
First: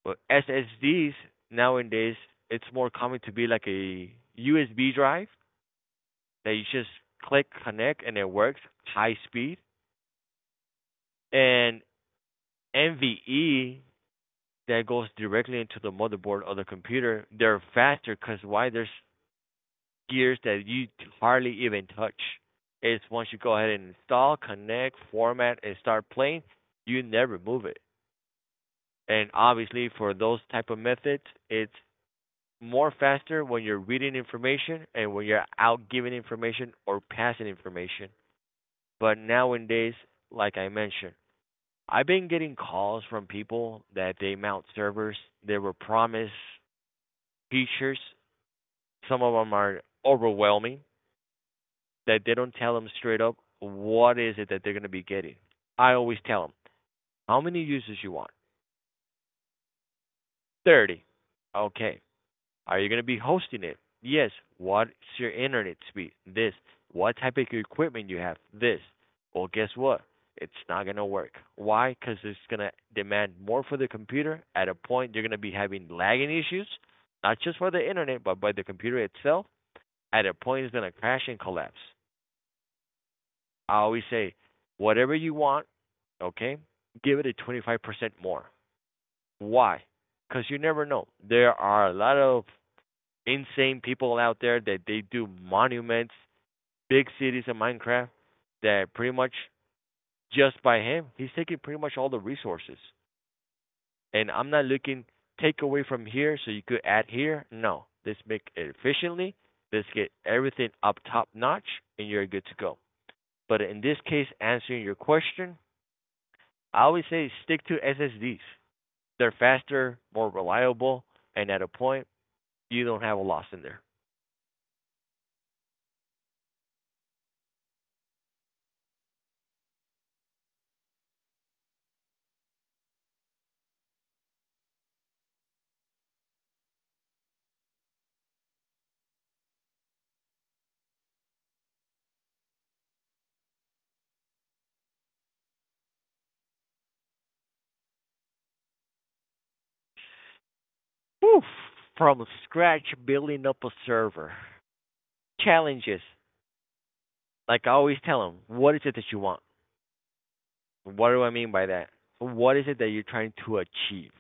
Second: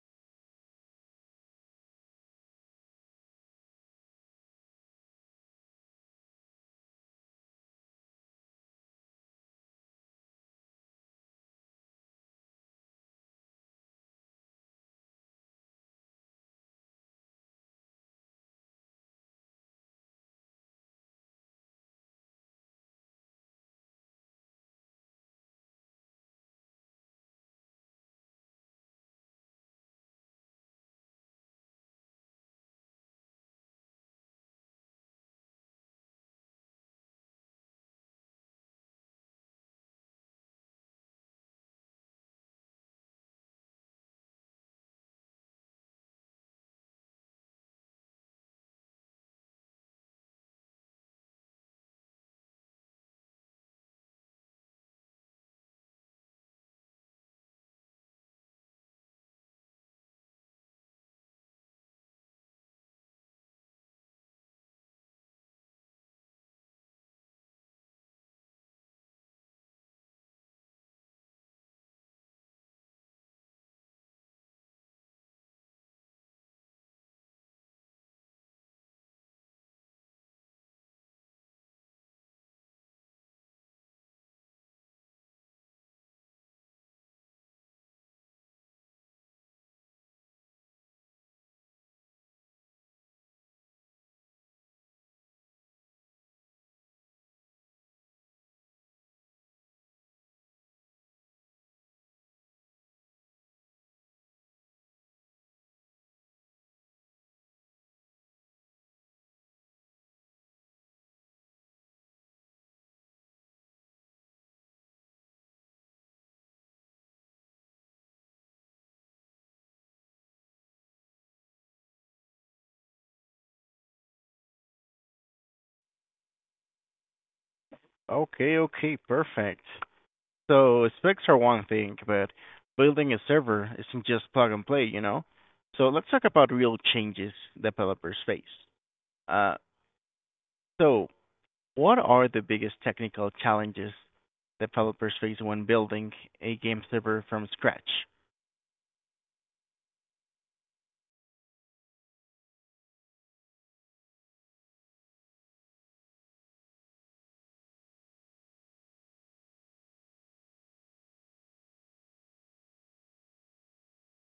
But SSDs nowadays it's more common to be like a USB drive that you just click connect and it works high speed. And NVE that goes directly into the motherboard of the computer, they're faster because why? There's gears that you hardly even touch. It's once you go ahead and install, connect, format, and start playing, you never move it. And obviously, for those type of methods, it's more faster when you're reading information and when you're out giving information or passing information. But nowadays, like I mentioned, I've been getting calls from people that they mount servers. They were promised features. Some of them are overwhelming that they don't tell them straight up what is it that they're going to be getting. I always tell them, how many users you want? 30. Okay. Are you going to be hosting it? Yes. What's your internet speed? This. What type of equipment you have? This. Well, guess what? It's not going to work. Why? Because it's going to demand more for the computer. At a point, you're going to be having lagging issues, not just for the internet, but by the computer itself. At a point, it's going to crash and collapse. I always say, whatever you want, okay, give it a 25% more. Why? Because you never know. There are a lot of insane people out there that they do monuments, big cities in Minecraft that pretty much just by him, he's taking pretty much all the resources. And I'm not looking take away from here so you could add here. No. Let's make it efficiently. Let's get everything up top notch and you're good to go. But in this case, answering your question, I always say stick to SSDs. They're faster, more reliable, and at a point you don't have a loss in there. okay, okay, perfect. So specs are one thing, but building a server isn't just plug and play, you know. So let's talk about real changes developers face. Uh, so what are the biggest technical challenges developers face when building a game server from scratch? Whew, from scratch, building up a server. Challenges. Like I always tell them, what is it that you want? What do I mean by that? What is it that you're trying to achieve?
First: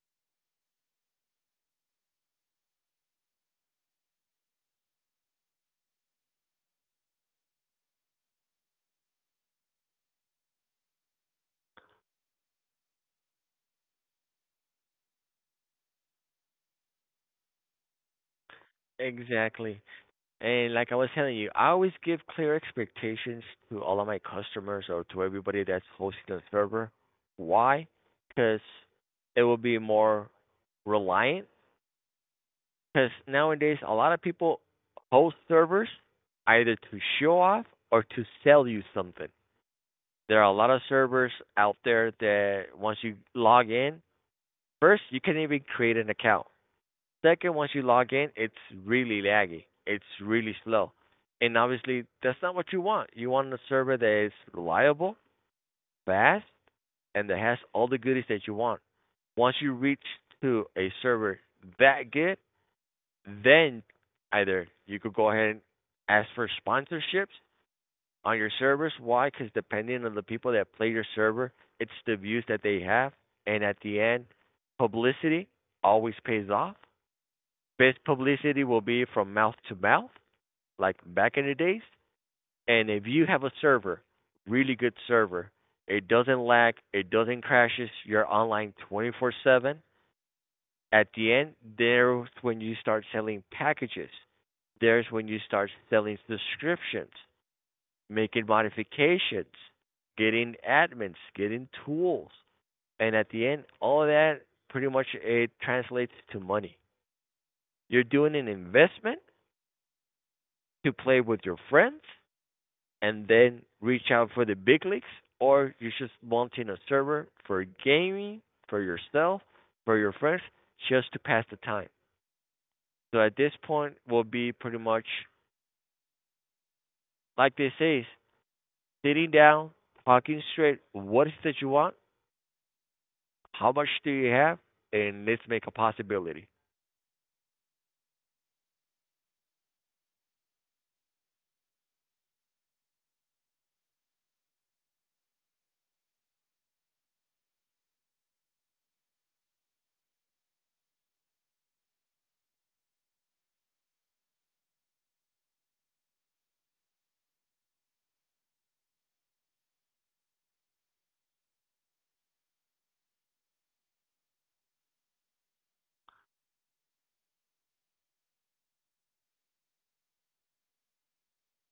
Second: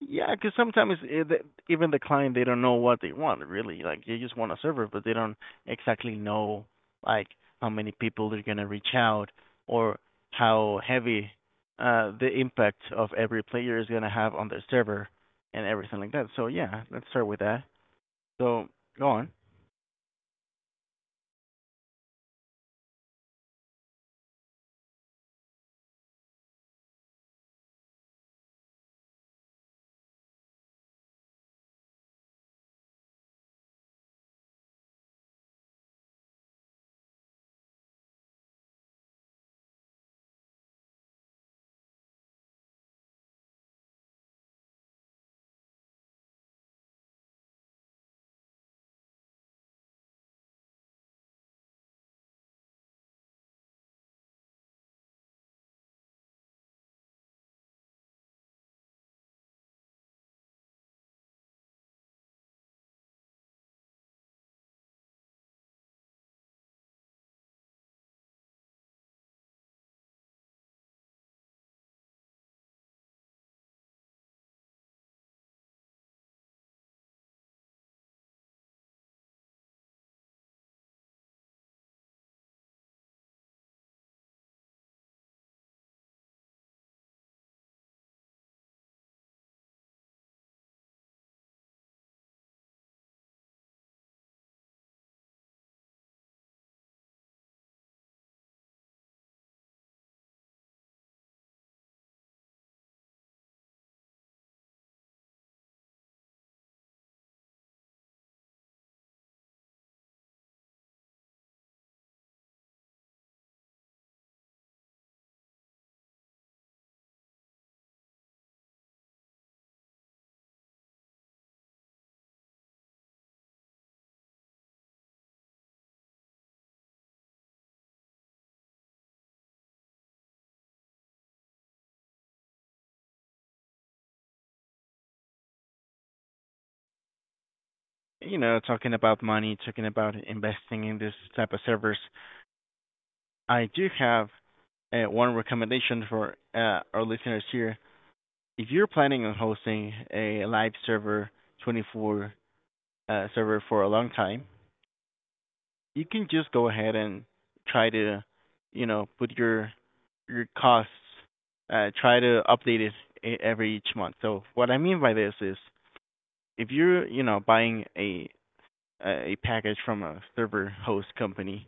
Yeah, because sometimes even the client they don't know what they want really. Like they just want a server, but they don't exactly know like how many people they're gonna reach out or how heavy the impact of every player is gonna have on their server and everything like that. So yeah, let's start with that. So go on. Exactly. And like I was telling you, I always give clear expectations to all of my customers or to everybody that's hosting the server. Why? Because it will be more reliant. Because nowadays, a lot of people host servers either to show off or to sell you something. There are a lot of servers out there that once you log in, first you can't even create an account. Second, once you log in, it's really laggy. It's really slow. And obviously that's not what you want. You want a server that is reliable, fast, and that has all the goodies that you want. Once you reach to a server that good, then either you could go ahead and ask for sponsorships on your servers. Why? Because depending on the people that play your server, it's the views that they have. And at the end, publicity always pays off. Best publicity will be from mouth to mouth, like back in the days. And if you have a server, really good server, it doesn't lag, it doesn't crashes, you're online 24/7. At the end, there's when you start selling packages, there's when you start selling subscriptions, making modifications, getting admins, getting tools. And at the end, all of that pretty much it translates to money. You're doing an investment to play with your friends and then reach out for the big leagues, or you're just launching a server for gaming, for yourself, for your friends, just to pass the time. So at this point, will be pretty much like they say, sitting down, talking straight. What is it that you want? How much do you have? And let's make a possibility. You know, talking about money, talking about investing in this type of servers. I do have one recommendation for our listeners here, if you're planning on hosting a live server 24 server for a long time, you can just go ahead and try to, you know, put your costs, try to update it every each month. So what I mean by this is, if you're, you know, buying a package from a server host company,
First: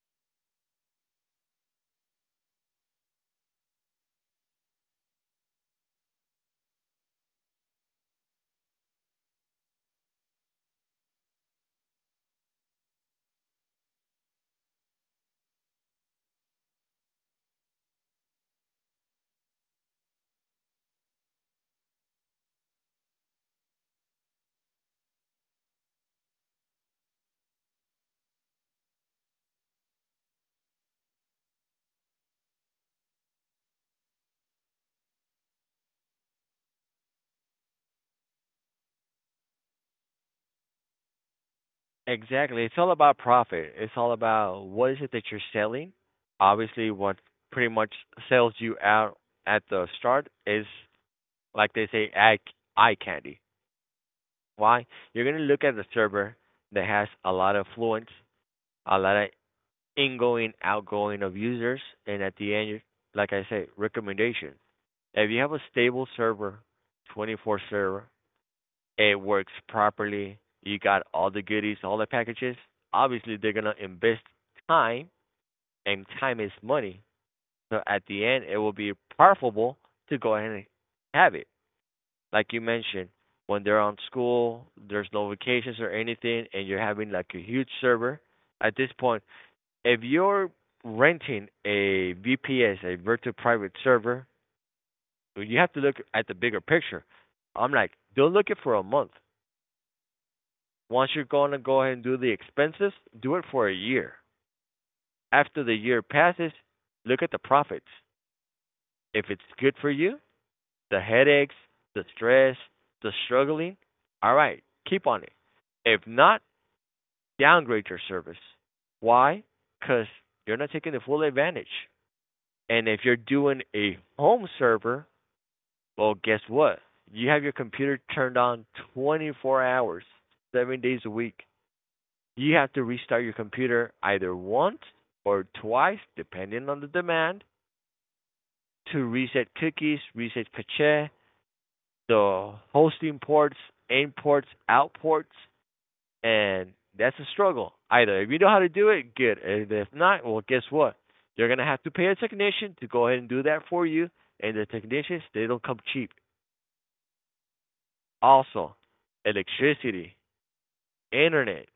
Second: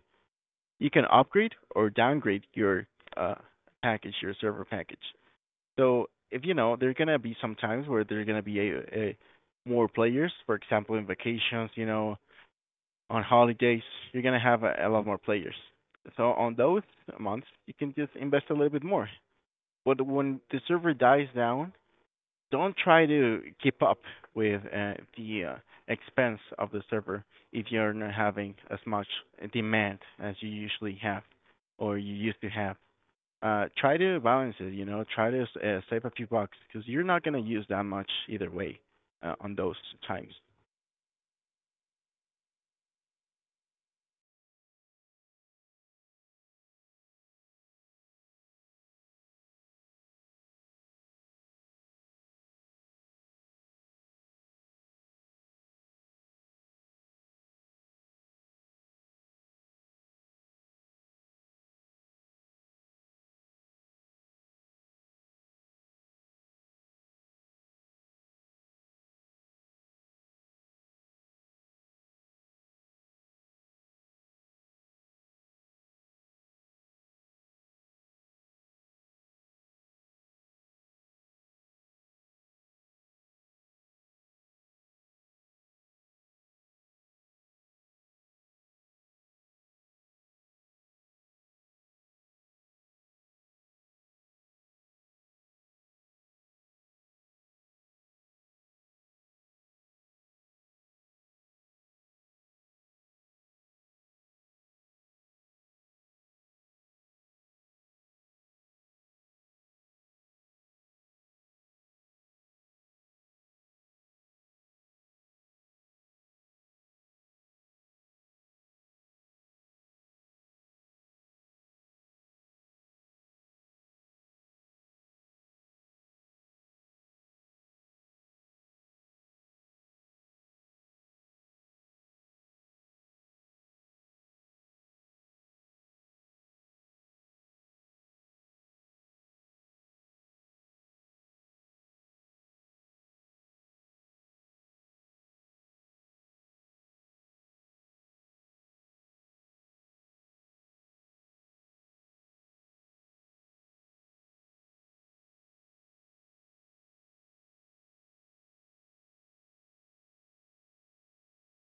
you can upgrade or downgrade your uh, package, your server package. So if you know, there gonna be some times where there gonna be a more players. For example, in vacations, you know, on holidays, you're gonna have a lot more players. So on those months, you can just invest a little bit more. But when the server dies down, don't try to keep up with the expense of the server if you're not having as much demand as you usually have or you used to have, try to balance it, you know, try to save a few bucks because you're not going to use that much either way on those times. Exactly. It's all about profit. It's all about what is it that you're selling. Obviously, what pretty much sells you out at the start is, like they say, eye candy. Why? You're going to look at the server that has a lot of fluence, a lot of ingoing, outgoing of users, and at the end, you- like I say, recommendations. If you have a stable server, 24 server, it works properly. You got all the goodies, all the packages. Obviously, they're gonna invest time, and time is money. So at the end, it will be profitable to go ahead and have it. Like you mentioned, when they're on school, there's no vacations or anything, and you're having like a huge server. At this point, if you're renting a VPS, a virtual private server, you have to look at the bigger picture. I'm like, don't look it for a month. Once you're going to go ahead and do the expenses, do it for a year. After the year passes, look at the profits. If it's good for you, the headaches, the stress, the struggling, all right, keep on it. If not, downgrade your service. Why? Because you're not taking the full advantage. And if you're doing a home server, well, guess what? You have your computer turned on 24 hours, 7 days a week. You have to restart your computer either once or twice, depending on the demand, to reset cookies, reset cache, the hosting ports, in ports, out ports, and that's a struggle. Either if you know how to do it, good. And if not, well, guess what? You're gonna have to pay a technician to go ahead and do that for you. And the technicians, they don't come cheap. Also, electricity, internet.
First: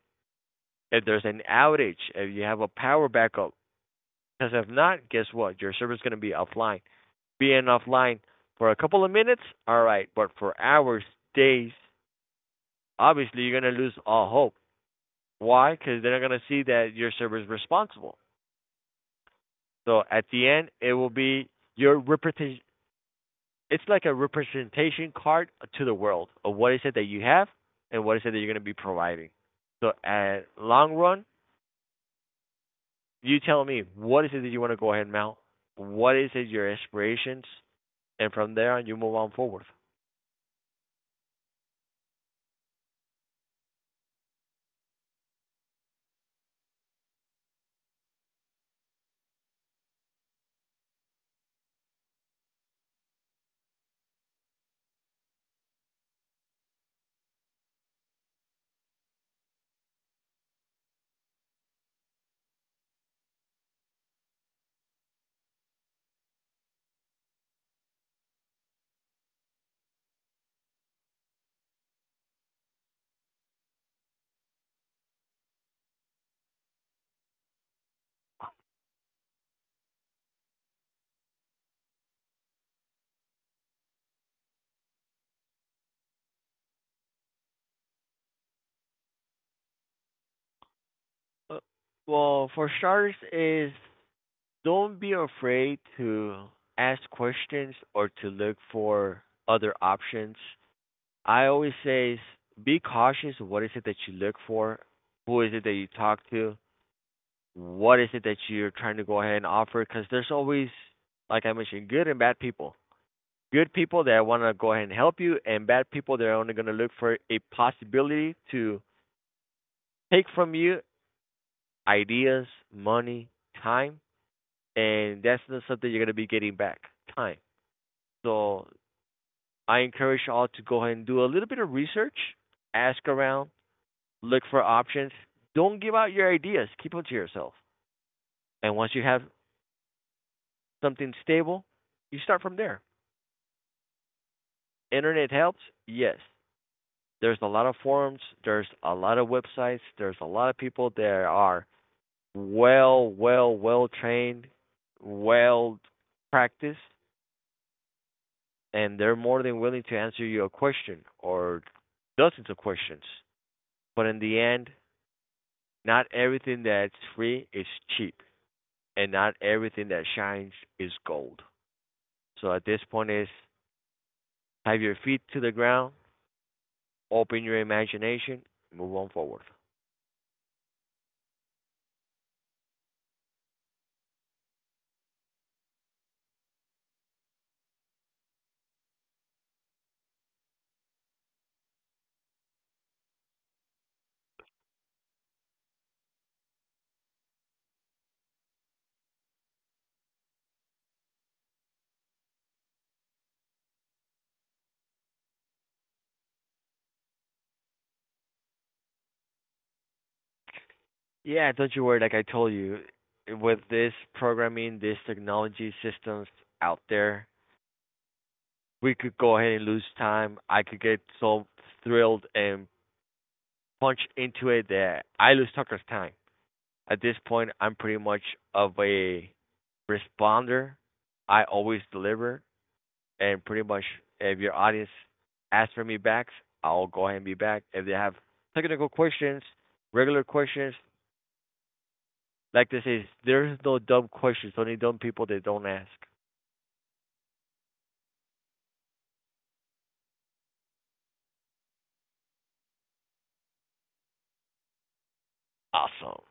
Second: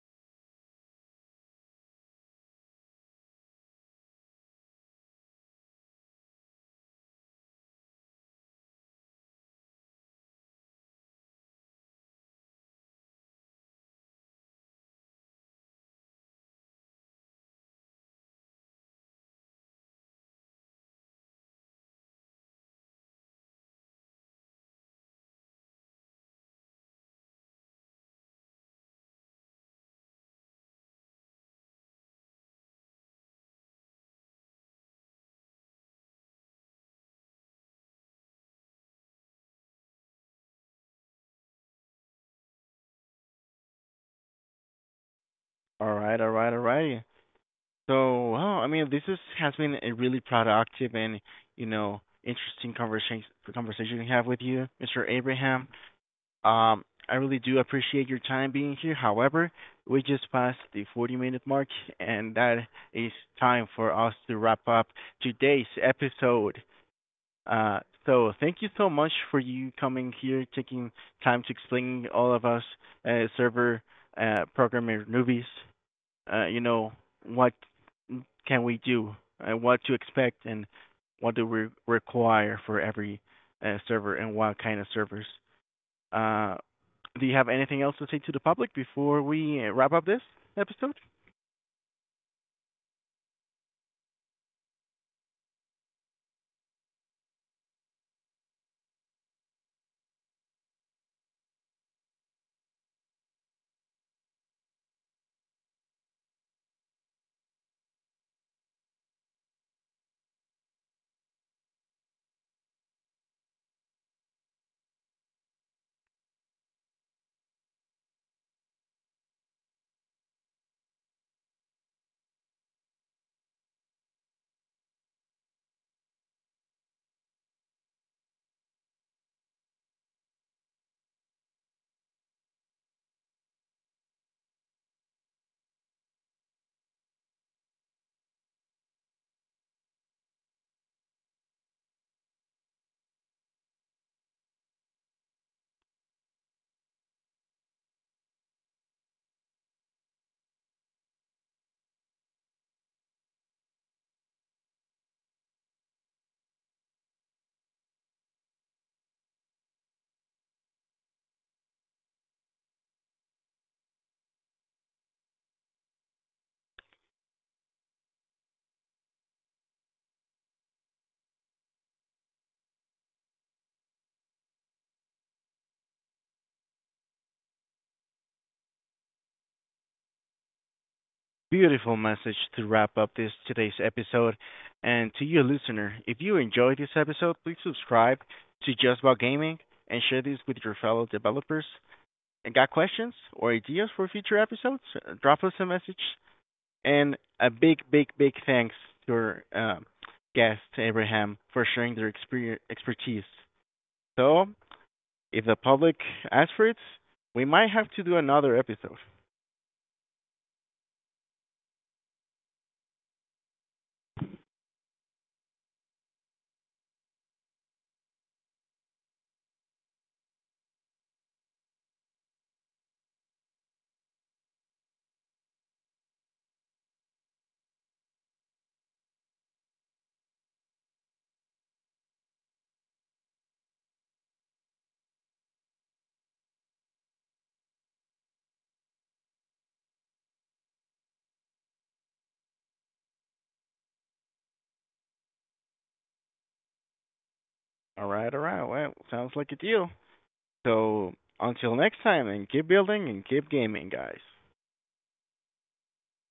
If there's an outage, if you have a power backup, because if not, guess what? Your server's going to be offline. Being offline for a couple of minutes, all right, but for hours, days, obviously you're going to lose all hope. Why? Because they're not going to see that your server is responsible. So at the end, it will be your representation. It's like a representation card to the world of what is it that you have and what is it that you're going to be providing. So at long run, you tell me what is it that you want to go ahead and mount, what is it your aspirations, and from there on you move on forward. All right, all right, so well, I mean this is has been a really productive and you know interesting conversation to have with you, Mr. Abraham. um I really do appreciate your time being here, however, we just passed the 40-minute mark, and that is time for us to wrap up today's episode. Uh, so thank you so much for you coming here, taking time to explain all of us server programmer newbies. You know what can we do, what to expect, and what do we require for every server, and what kind of servers. Uh, do you have anything else to say to the public before we wrap up this episode? Uh, well, for starters, is don't be afraid to ask questions or to look for other options. I always say is be cautious. Of what is it that you look for? Who is it that you talk to? What is it that you're trying to go ahead and offer? Because there's always, like I mentioned, good and bad people. Good people that want to go ahead and help you, and bad people that are only going to look for a possibility to take from you ideas, money, time, and that's not something you're gonna be getting back. Time. So I encourage you all to go ahead and do a little bit of research, ask around, look for options. Don't give out your ideas. Keep them to yourself. And once you have something stable, you start from there. Internet helps, yes. There's a lot of forums, there's a lot of websites, there's a lot of people that are well, well, well trained, well practiced and they're more than willing to answer you a question or dozens of questions. But in the end, not everything that's free is cheap, and not everything that shines is gold. So at this point is have your feet to the ground, open your imagination, move on forward. Beautiful message to wrap up this today's episode. And to you, listener, if you enjoyed this episode, please subscribe to Just About Gaming and share this with your fellow developers. And got questions or ideas for future episodes? Drop us a message. And a big, big, big thanks to our guest Abraham for sharing their expertise. So, if the public asks for it, we might have to do another episode. Yeah, don't you worry. Like I told you, with this programming, this technology systems out there, we could go ahead and lose time. I could get so thrilled and punch into it that I lose Tucker's time. At this point, I'm pretty much of a responder. I always deliver, and pretty much if your audience asks for me back, I'll go ahead and be back. If they have technical questions, regular questions, like this is there's no dumb questions, only dumb people that don't ask. All right, all right. Well, sounds like a deal. So until next time, and keep building and keep gaming, guys. Awesome.